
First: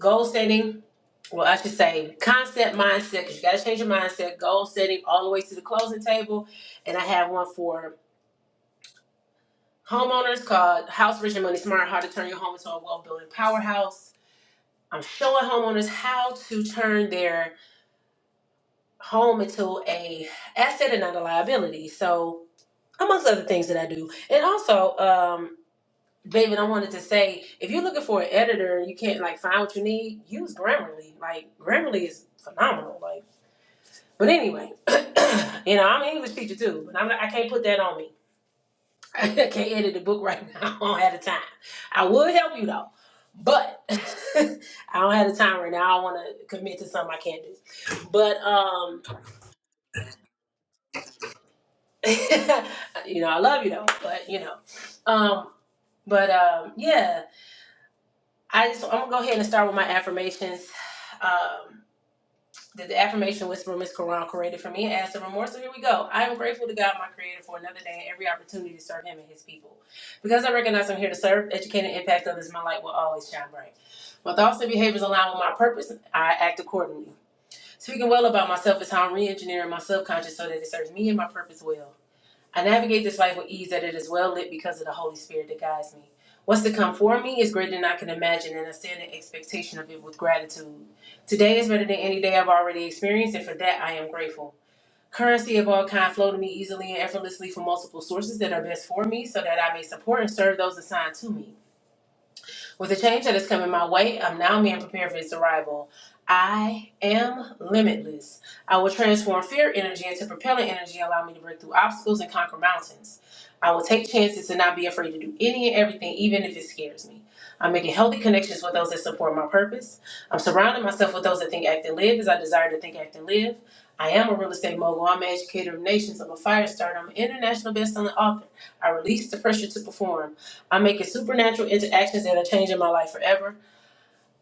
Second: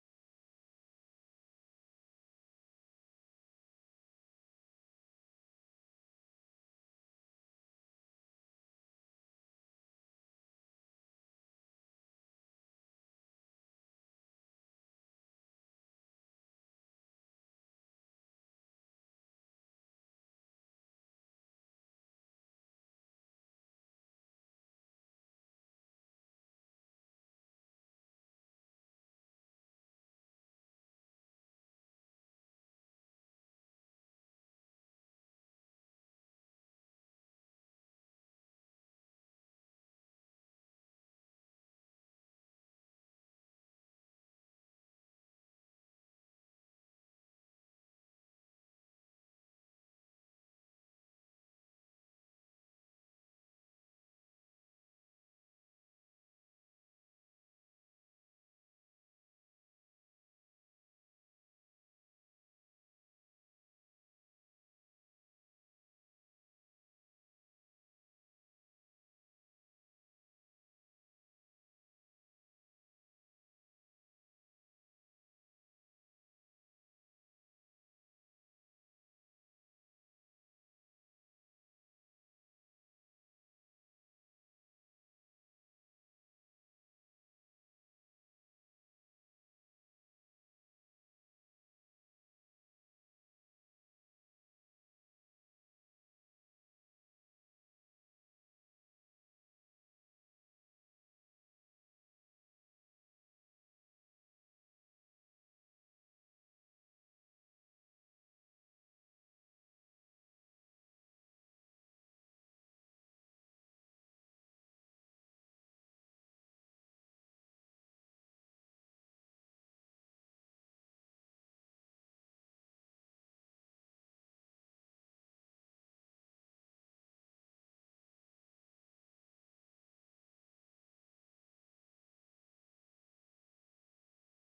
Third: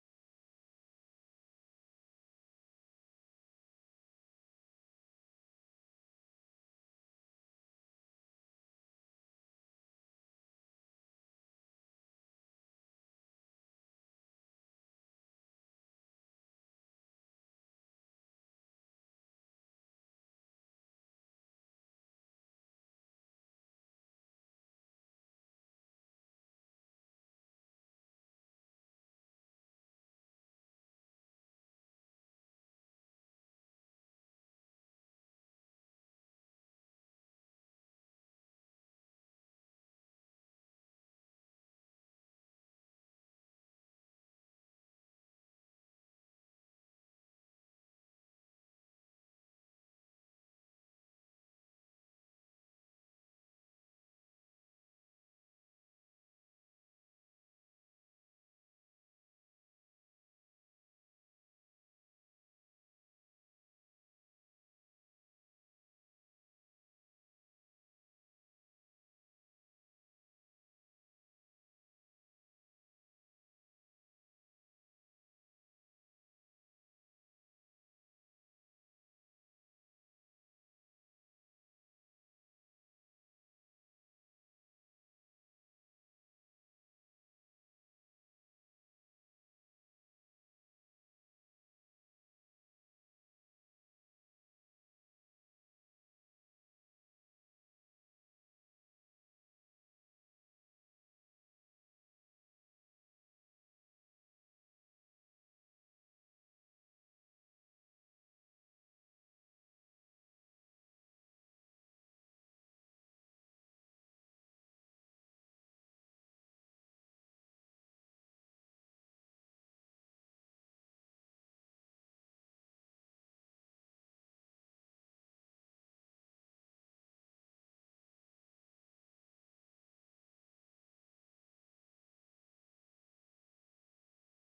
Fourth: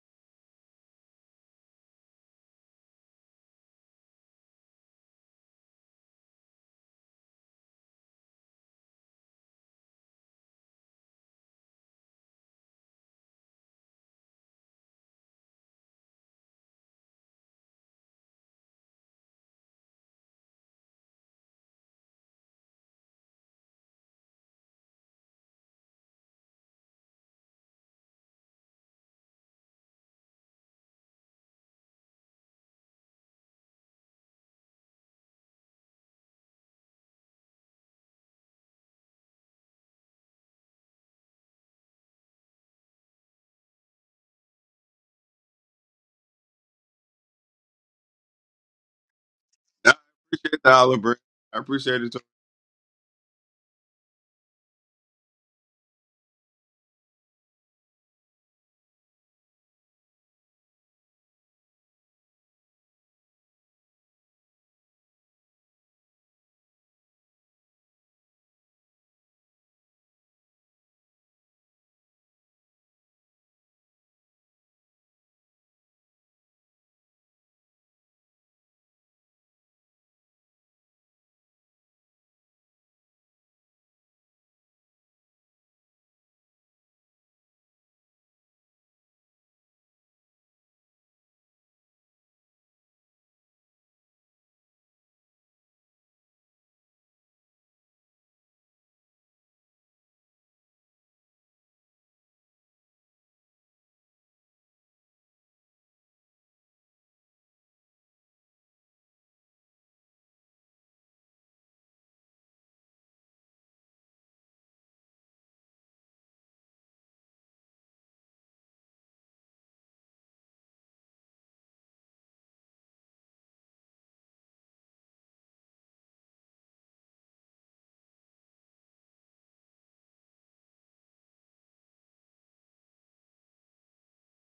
goal setting, well, I should say concept mindset, because you got to change your mindset, goal setting, all the way to the closing table. And I have one for homeowners called House Rich and Money Smart How to Turn Your Home into a Wealth Building Powerhouse. I'm showing homeowners how to turn their home into a asset and not a liability. So, amongst other things that I do. And also, um, David, I wanted to say, if you're looking for an editor and you can't like find what you need, use Grammarly. Like Grammarly is phenomenal. Like, but anyway, you know, I'm an English teacher too, but I'm not, I can't put that on me. I can't edit a book right now. I don't have the time. I would help you though, but I don't have the time right now. I want to commit to something I can't do. But um, Nah, I appreciate the olive branch. I appreciate it, you know, I love you though. But you know, um, but um, yeah. I just I'm gonna go ahead and start with my affirmations. Um, the, the affirmation whisperer Miss Quran created for me as the remorse. So here we go. I am grateful to God, my Creator, for another day and every opportunity to serve Him and His people. Because I recognize I'm here to serve, educate, and impact others, my light will always shine bright. My thoughts and behaviors align with my purpose. I act accordingly. Speaking well about myself is how I'm re-engineering my subconscious so that it serves me and my purpose well. I navigate this life with ease that it is well lit because of the Holy Spirit that guides me. What's to come for me is greater than I can imagine, and I stand in expectation of it with gratitude. Today is better than any day I've already experienced, and for that I am grateful. Currency of all kind flow to me easily and effortlessly from multiple sources that are best for me, so that I may support and serve those assigned to me. With the change that is coming my way, I'm now being prepared for its arrival. I am limitless. I will transform fear energy into propelling energy, allow me to break through obstacles and conquer mountains. I will take chances and not be afraid to do any and everything, even if it scares me. I'm making healthy connections with those that support my purpose. I'm surrounding myself with those that think, act, and live as I desire to think, act, and live. I am a real estate mogul. I'm an educator of nations. I'm a fire starter. I'm an international best-selling author. I release the pressure to perform. I'm making supernatural interactions that are changing my life forever.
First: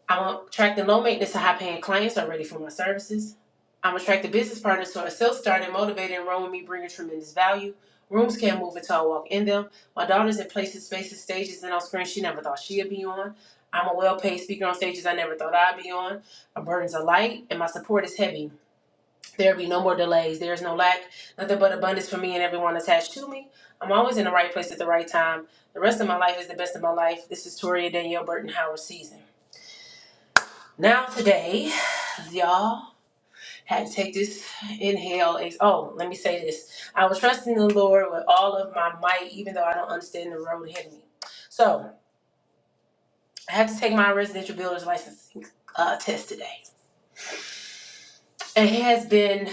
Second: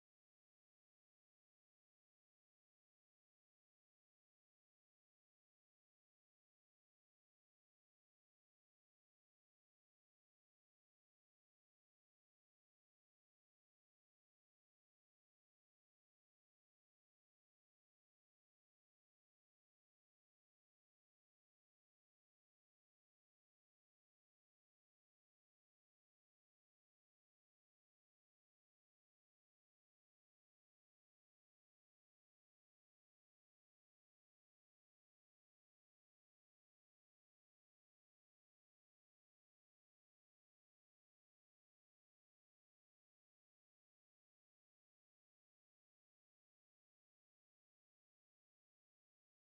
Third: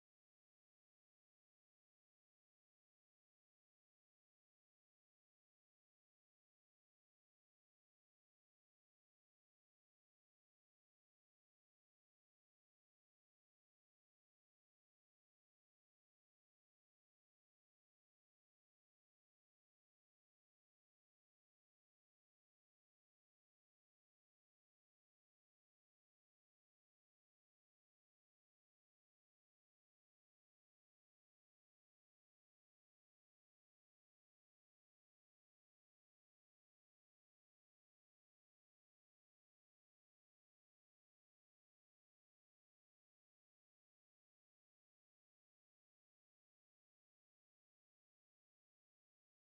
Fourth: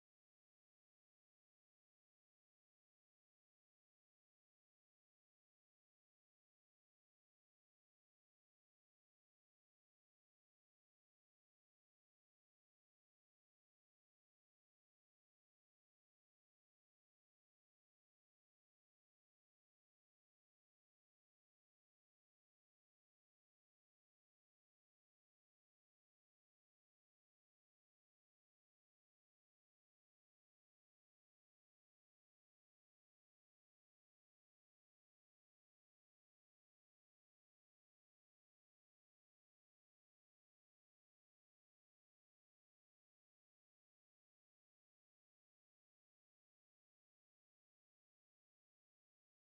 I'm attracting low maintenance to high paying clients who are ready for my services. I'm attracting business partners who are self starting, motivated, and run with me, bringing tremendous value. Rooms can't move until I walk in them. My daughter's in places, spaces, stages, and on screens she never thought she'd be on. I'm a well paid speaker on stages I never thought I'd be on. My burdens are light and my support is heavy. There be no more delays. There is no lack, nothing but abundance for me and everyone attached to me. I'm always in the right place at the right time. The rest of my life is the best of my life. This is Toria Danielle Burton Howard season. Now today, y'all had to take this inhale. ex- Oh, let me say this. I was trusting the Lord with all of my might, even though I don't understand the road ahead of me. So I had to take my residential builder's license uh, test today. It has been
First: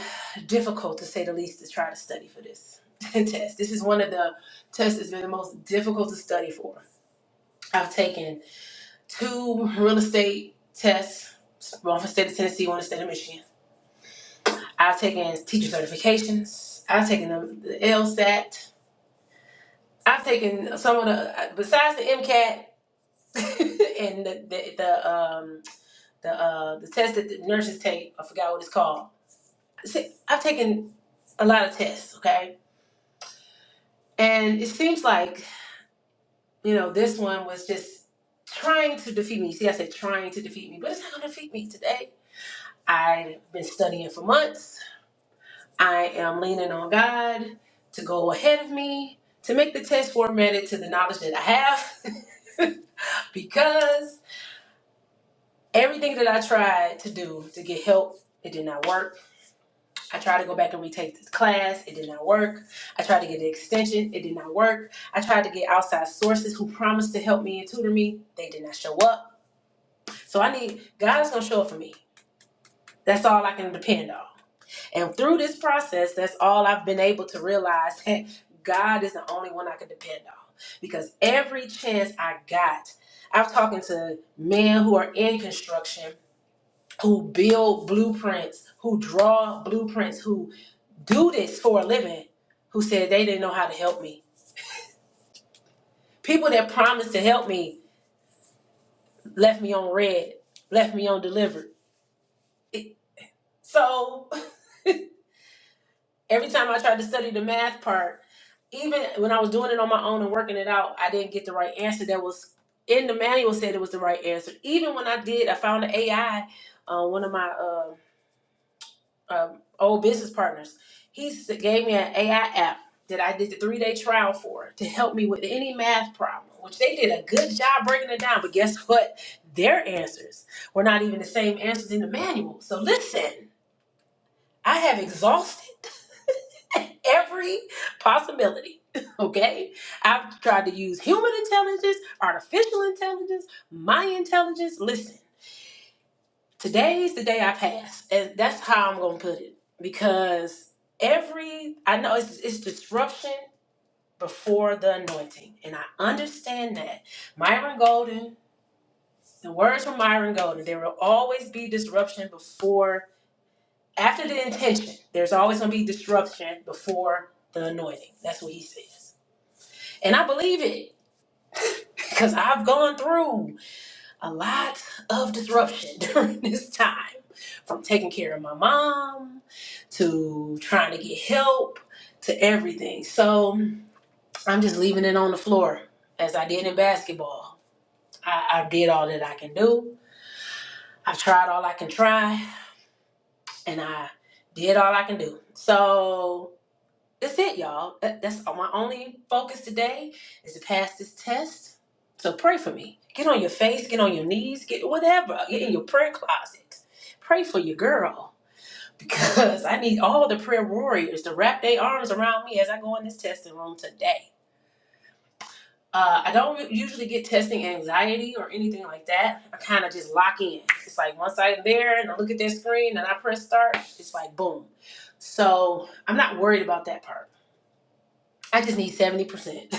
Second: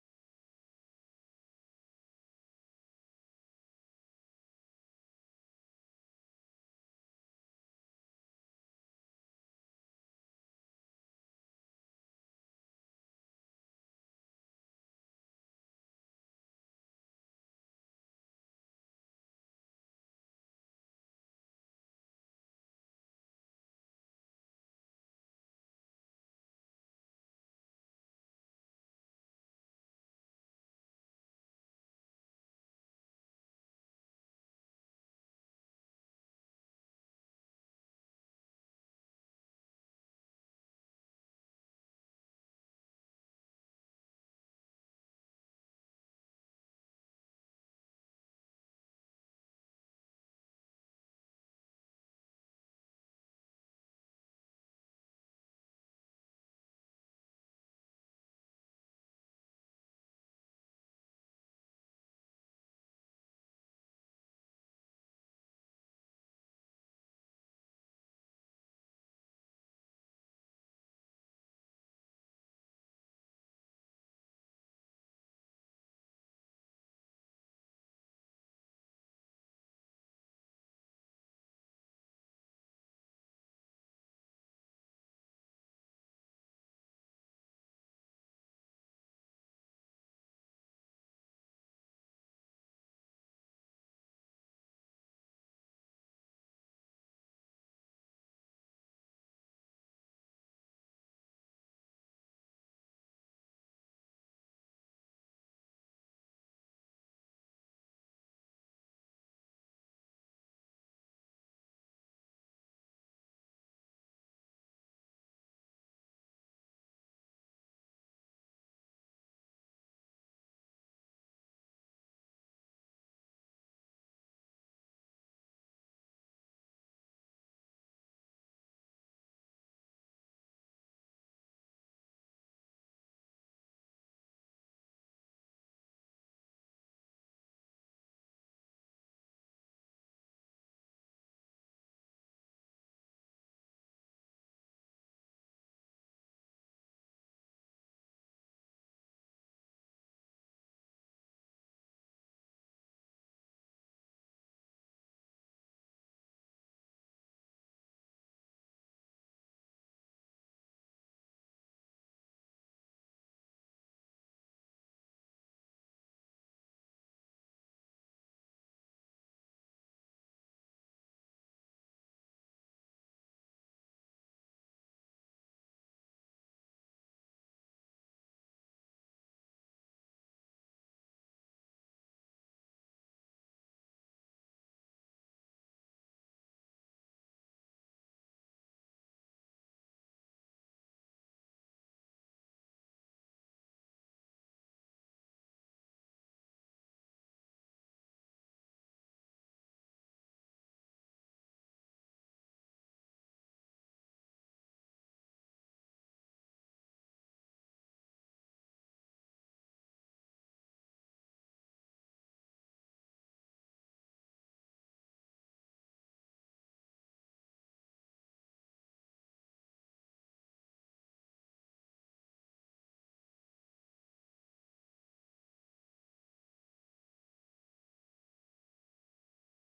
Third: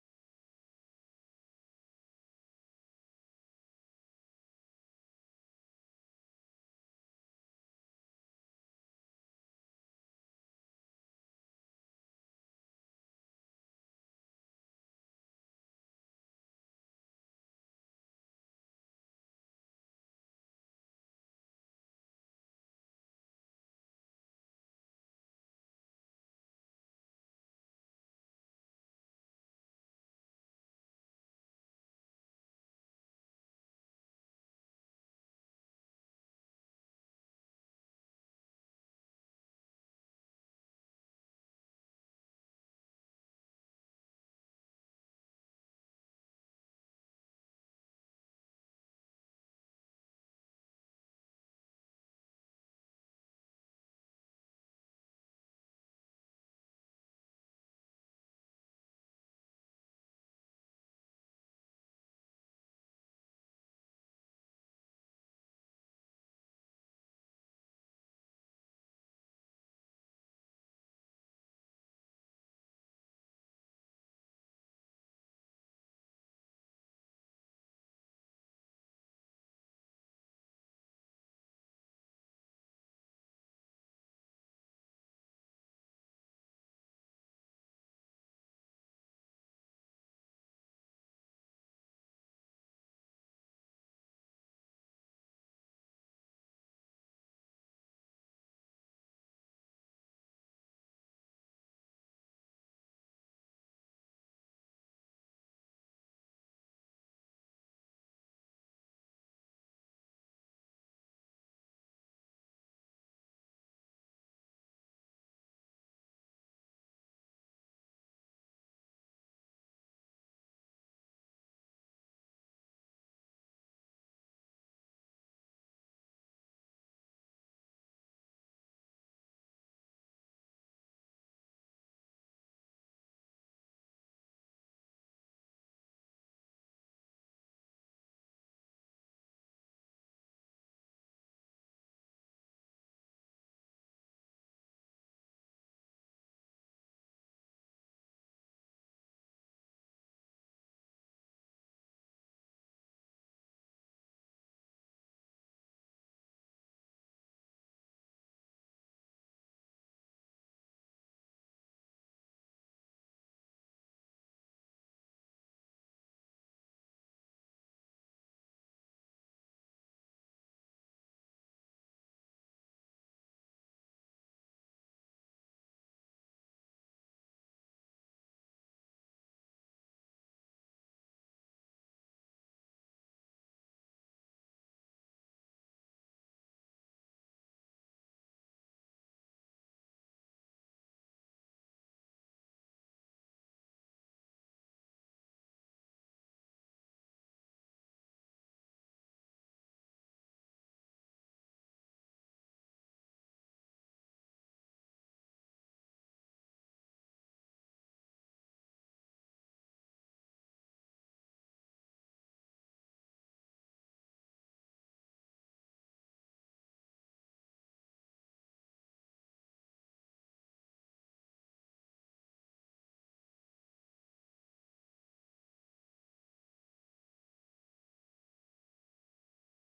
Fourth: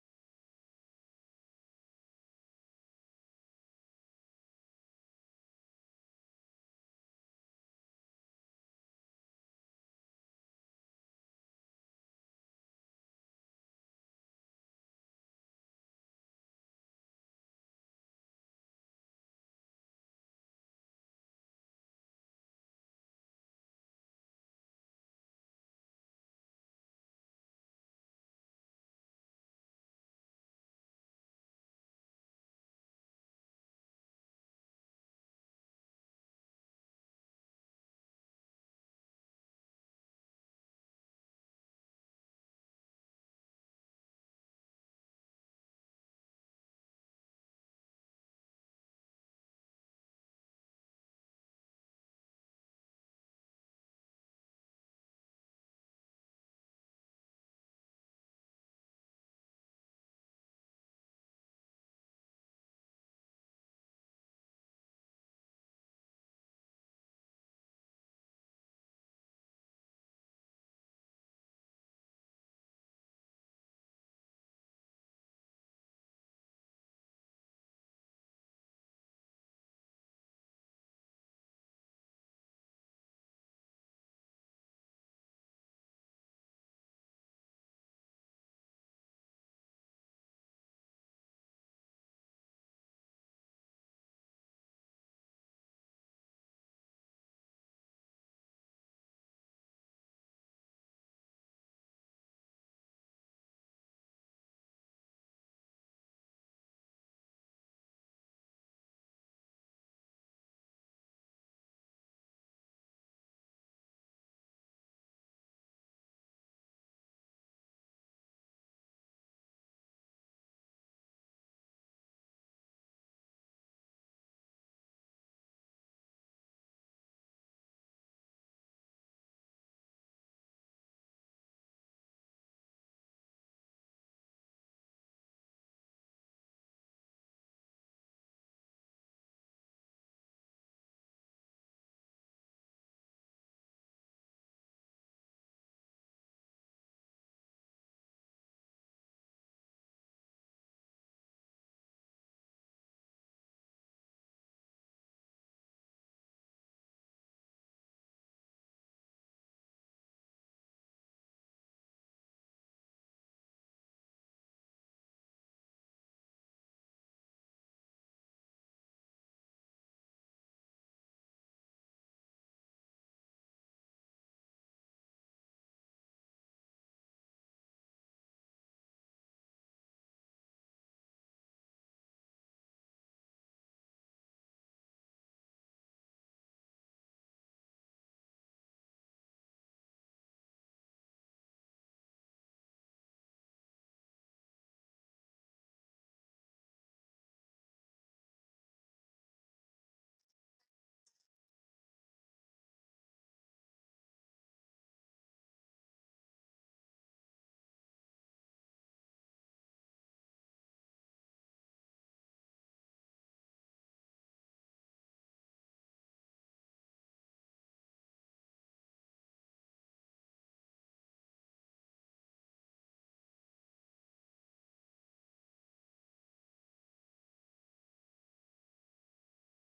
difficult, to say the least, to try to study for this test. This is one of the tests that's been the most difficult to study for. I've taken two real estate tests, one for the state of Tennessee, one for the state of Michigan. I've taken teacher certifications. I've taken the, the LSAT. I've taken some of the besides the MCAT and the the, the um the uh the test that the nurses take. I forgot what it's called. See, I've taken a lot of tests. Okay And it seems like, you know, this one was just trying to defeat me. See, I said trying to defeat me, but it's not going to defeat me today. I've been studying for months. I am leaning on God to go ahead of me, to make the test formatted to the knowledge that I have, because everything that I tried to do to get help, it did not work. I tried to go back and retake this class, it did not work. I tried to get the extension, it did not work. I tried to get outside sources who promised to help me and tutor me, they did not show up. So I need God's gonna show up for me. That's all I can depend on. And through this process, that's all I've been able to realize that God is the only one I can depend on. Because every chance I got, I've talking to men who are in construction, who build blueprints, who draw blueprints, who do this for a living, who said they didn't know how to help me. People that promised to help me left me on red, left me on delivered. It- so Every time I tried to study the math part, even when I was doing it on my own and working it out, I didn't get the right answer that was in the manual said it was the right answer. Even when I did, I found an AI, uh, one of my uh, um, old business partners. He s- gave me an AI app that I did the three day trial for to help me with any math problem, which they did a good job breaking it down. But guess what? Their answers were not even the same answers in the manual. So listen, I have exhausted every possibility. Okay? I've tried to use human intelligence, artificial intelligence, my intelligence. Listen, today's the day I pass. And that's how I'm gonna put it. Because every I know it's it's disruption before the anointing. And I understand that. Myron Golden, the words from Myron Golden, there will always be disruption before after the intention. There's always gonna be disruption before the anointing. That's what he says. And I believe it because I've gone through a lot of disruption during this time from taking care of my mom to trying to get help to everything. So I'm just leaving it on the floor as I did in basketball. I, I did all that I can do, I tried all I can try, and I did all I can do. So that's it, y'all. That, that's my only focus today is to pass this test. So pray for me. Get on your face, get on your knees, get whatever. Get in your prayer closet. Pray for your girl because I need all the prayer warriors to wrap their arms around me as I go in this testing room today. Uh, I don't usually get testing anxiety or anything like that. I kind of just lock in. It's like once I'm there and I look at that screen and I press start, it's like boom. So I'm not worried about that part. I just need 70%.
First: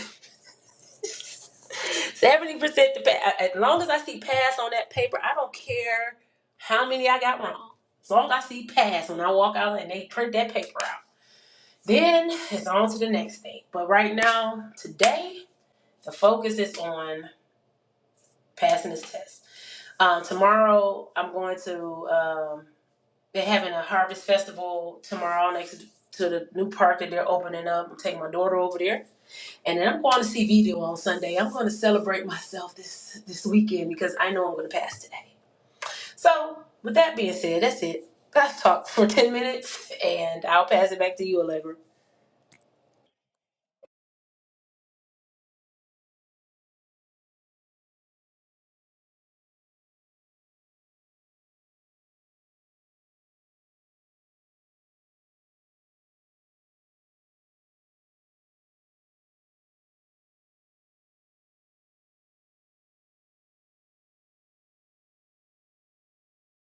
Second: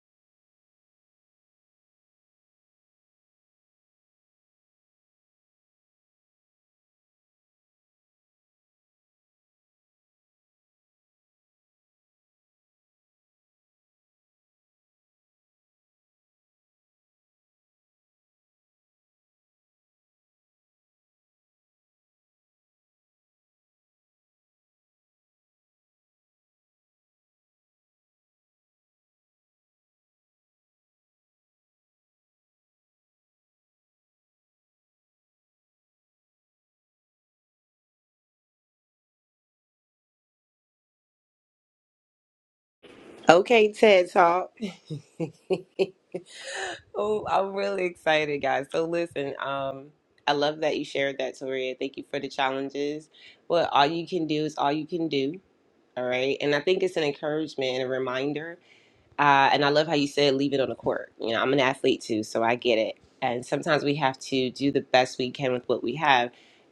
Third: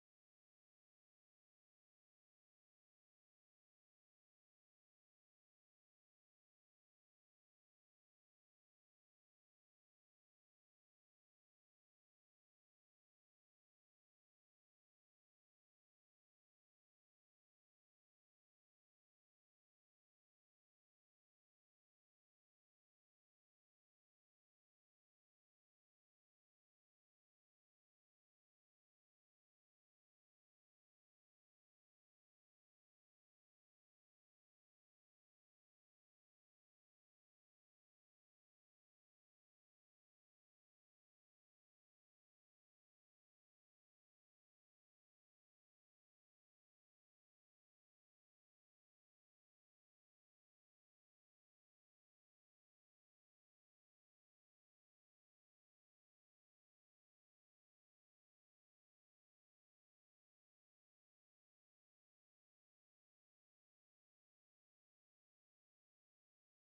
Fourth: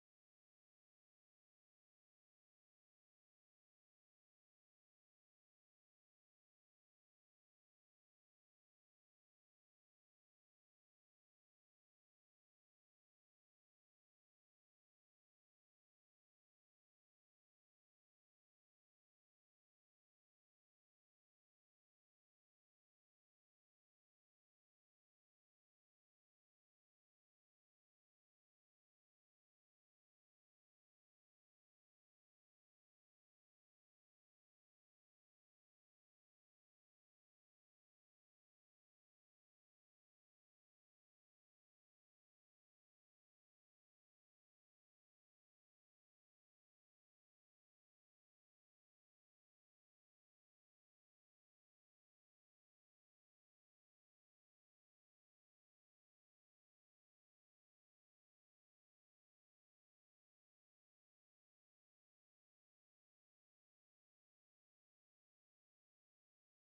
Seventy percent. the pa- As long as I see pass on that paper, I don't care how many I got wrong. As long as I see pass when I walk out and they print that paper out, then it's on to the next thing. But right now, today, the focus is on passing this test. Um, tomorrow, I'm going to. um, they're having a harvest festival tomorrow next to the new park that they're opening up. I'm taking my daughter over there. And then I'm going to see video on Sunday. I'm going to celebrate myself this this weekend because I know I'm going to pass today. So, with that being said, that's it. I've talked for 10 minutes and I'll pass it back to you, Allegra. Okay, TED Talk. oh, I'm really excited, guys. So listen, um, I love that you shared that, Toria. Thank you for the challenges. Well, all you can do is all you can do. All right. And I think it's an encouragement and a reminder Uh, and I love how you said leave it on the court. You know, I'm an athlete too, so I get it. And sometimes we have to do the best we can with what we have,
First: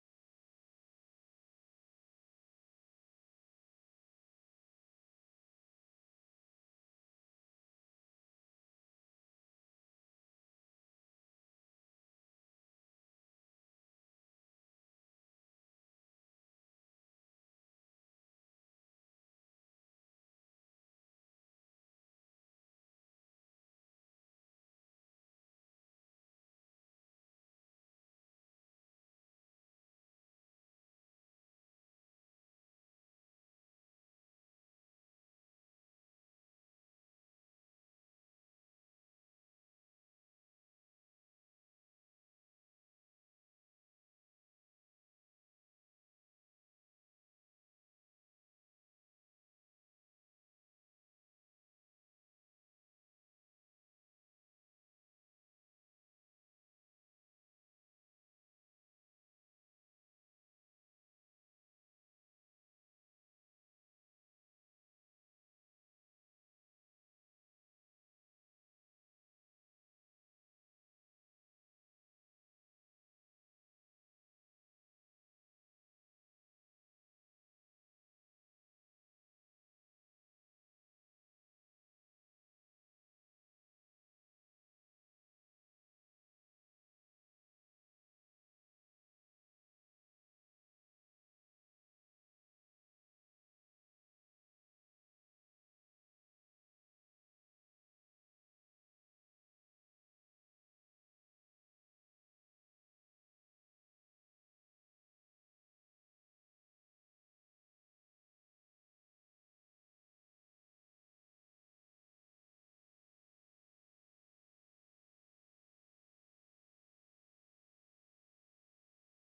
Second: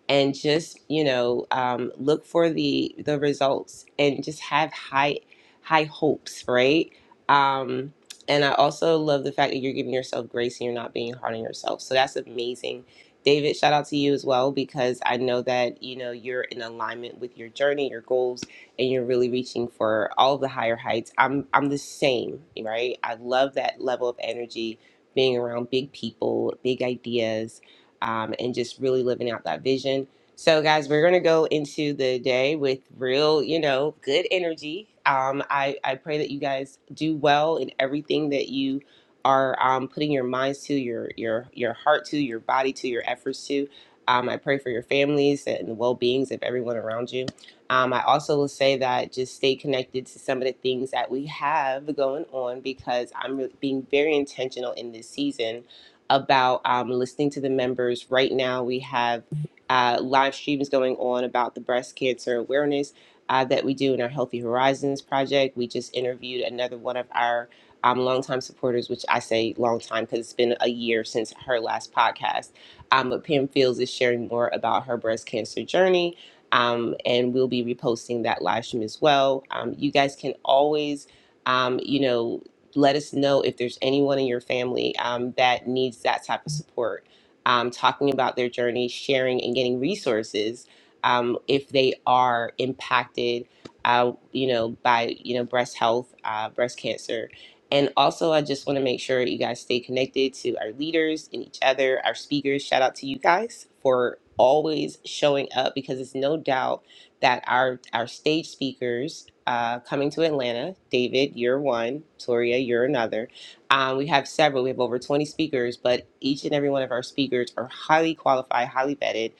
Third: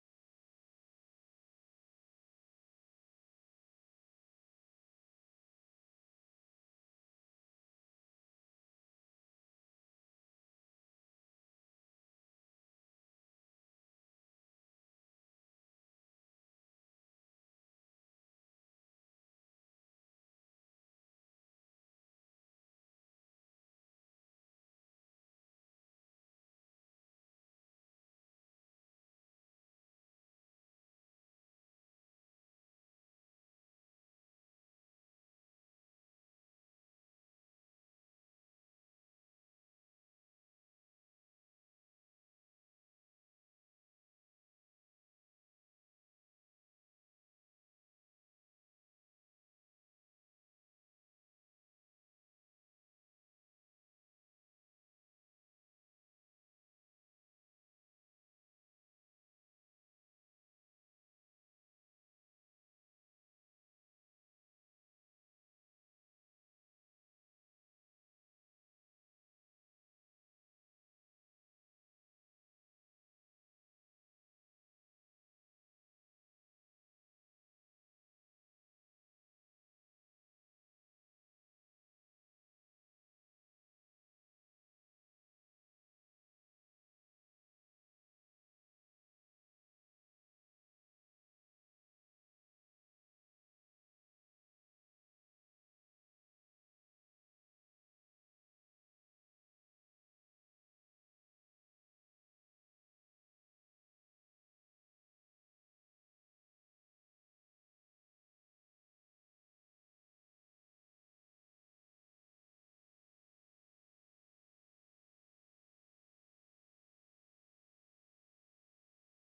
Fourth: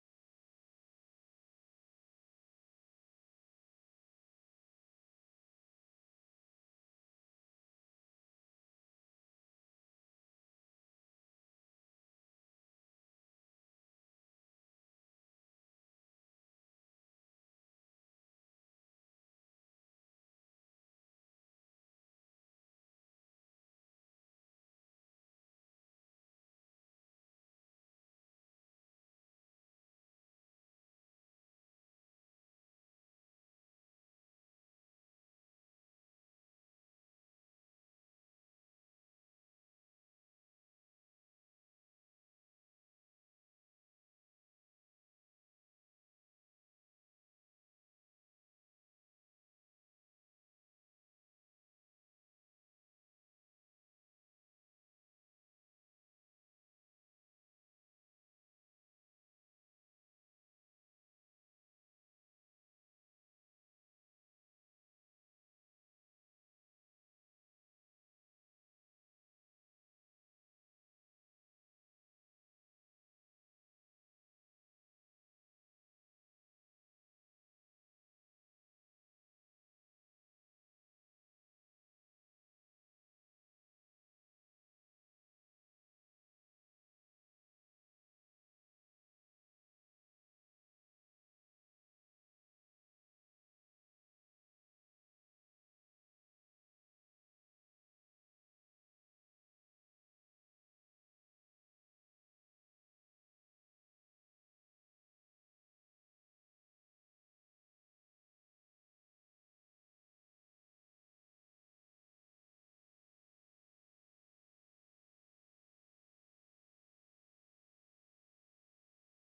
and just you know um, look for the the results and just have high high hopes, right? Um, and I also love the fact that you're giving yourself grace and you're not being hard on yourself. So that's amazing. David, shout out to you as well because I know that you know you're in alignment with your journey, your goals, and you're really reaching for all of the higher heights. I'm I'm the same, right? I love that level of energy, being around big people, big ideas, um, and just really living out that vision. So, guys, we're gonna go into the day with real, you know, good energy. Um, I I pray that you guys do well in everything that you are um, putting your minds to, your your your heart to, your body to, your efforts to. Um, I pray for your families and the well beings of everyone around you. Um, I also will say that just stay connected to some of the things that we have going on because I'm re- being very intentional in this season about um, listening to the members. Right now, we have uh, live streams going on about the breast cancer awareness uh, that we do in our Healthy Horizons project. We just interviewed another one of our um, longtime supporters, which I say long time because it's been a year since her last podcast. Um, but Pam Fields is sharing more about her breast cancer journey um, and we'll be reposting that live stream as well. Um, you guys can always, um, you know, let us know if there's anyone in your family um, that needs that type of support, um, talking about their journey, sharing, and getting resources um, if they are impacted, uh, you know, by you know breast health, uh, breast cancer and also, I just want to make sure you guys stay connected to our leaders and each other, our speakers. Shout out to you guys for always showing up because it's no doubt that our our stage speakers uh, coming to Atlanta, David, you're one, Toria, you're another. Um, we have several. We have over 20 speakers, but each and every one of our speakers are highly qualified, highly vetted.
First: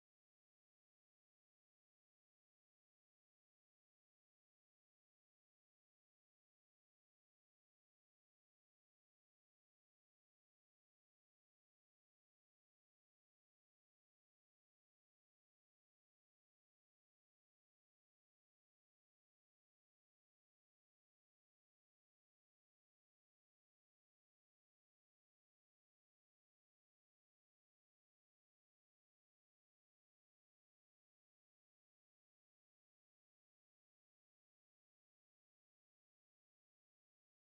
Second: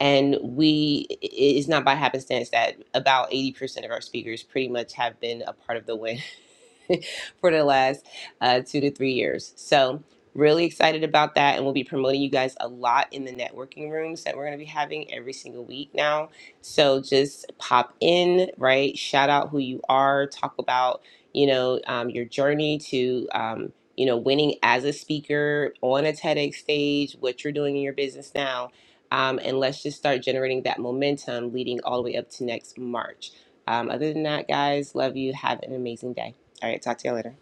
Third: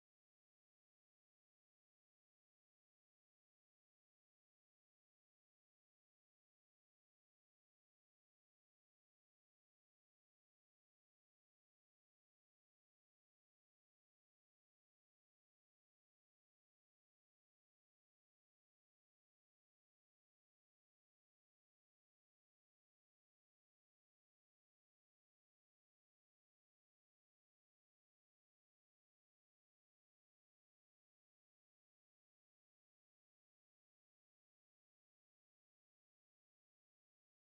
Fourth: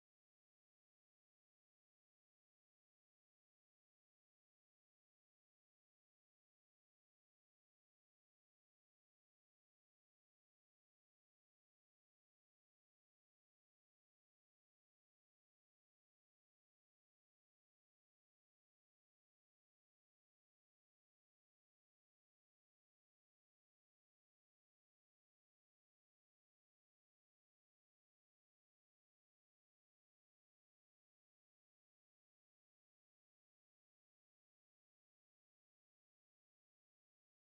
And we, it- it's not by happenstance that about 80% of our speakers pretty much have been a part of the win for the last uh, two to three years. So, really excited about that. And we'll be promoting you guys a lot in the networking rooms that we're going to be having every single week now. So, just pop in, right? Shout out who you are, talk about, you know, um, your journey to, um, you know, winning as a speaker on a TEDx stage, what you're doing in your business now. Um, and let's just start generating that momentum leading all the way up to next March. Um, other than that, guys, love you. Have an amazing day. All right, talk to y'all later.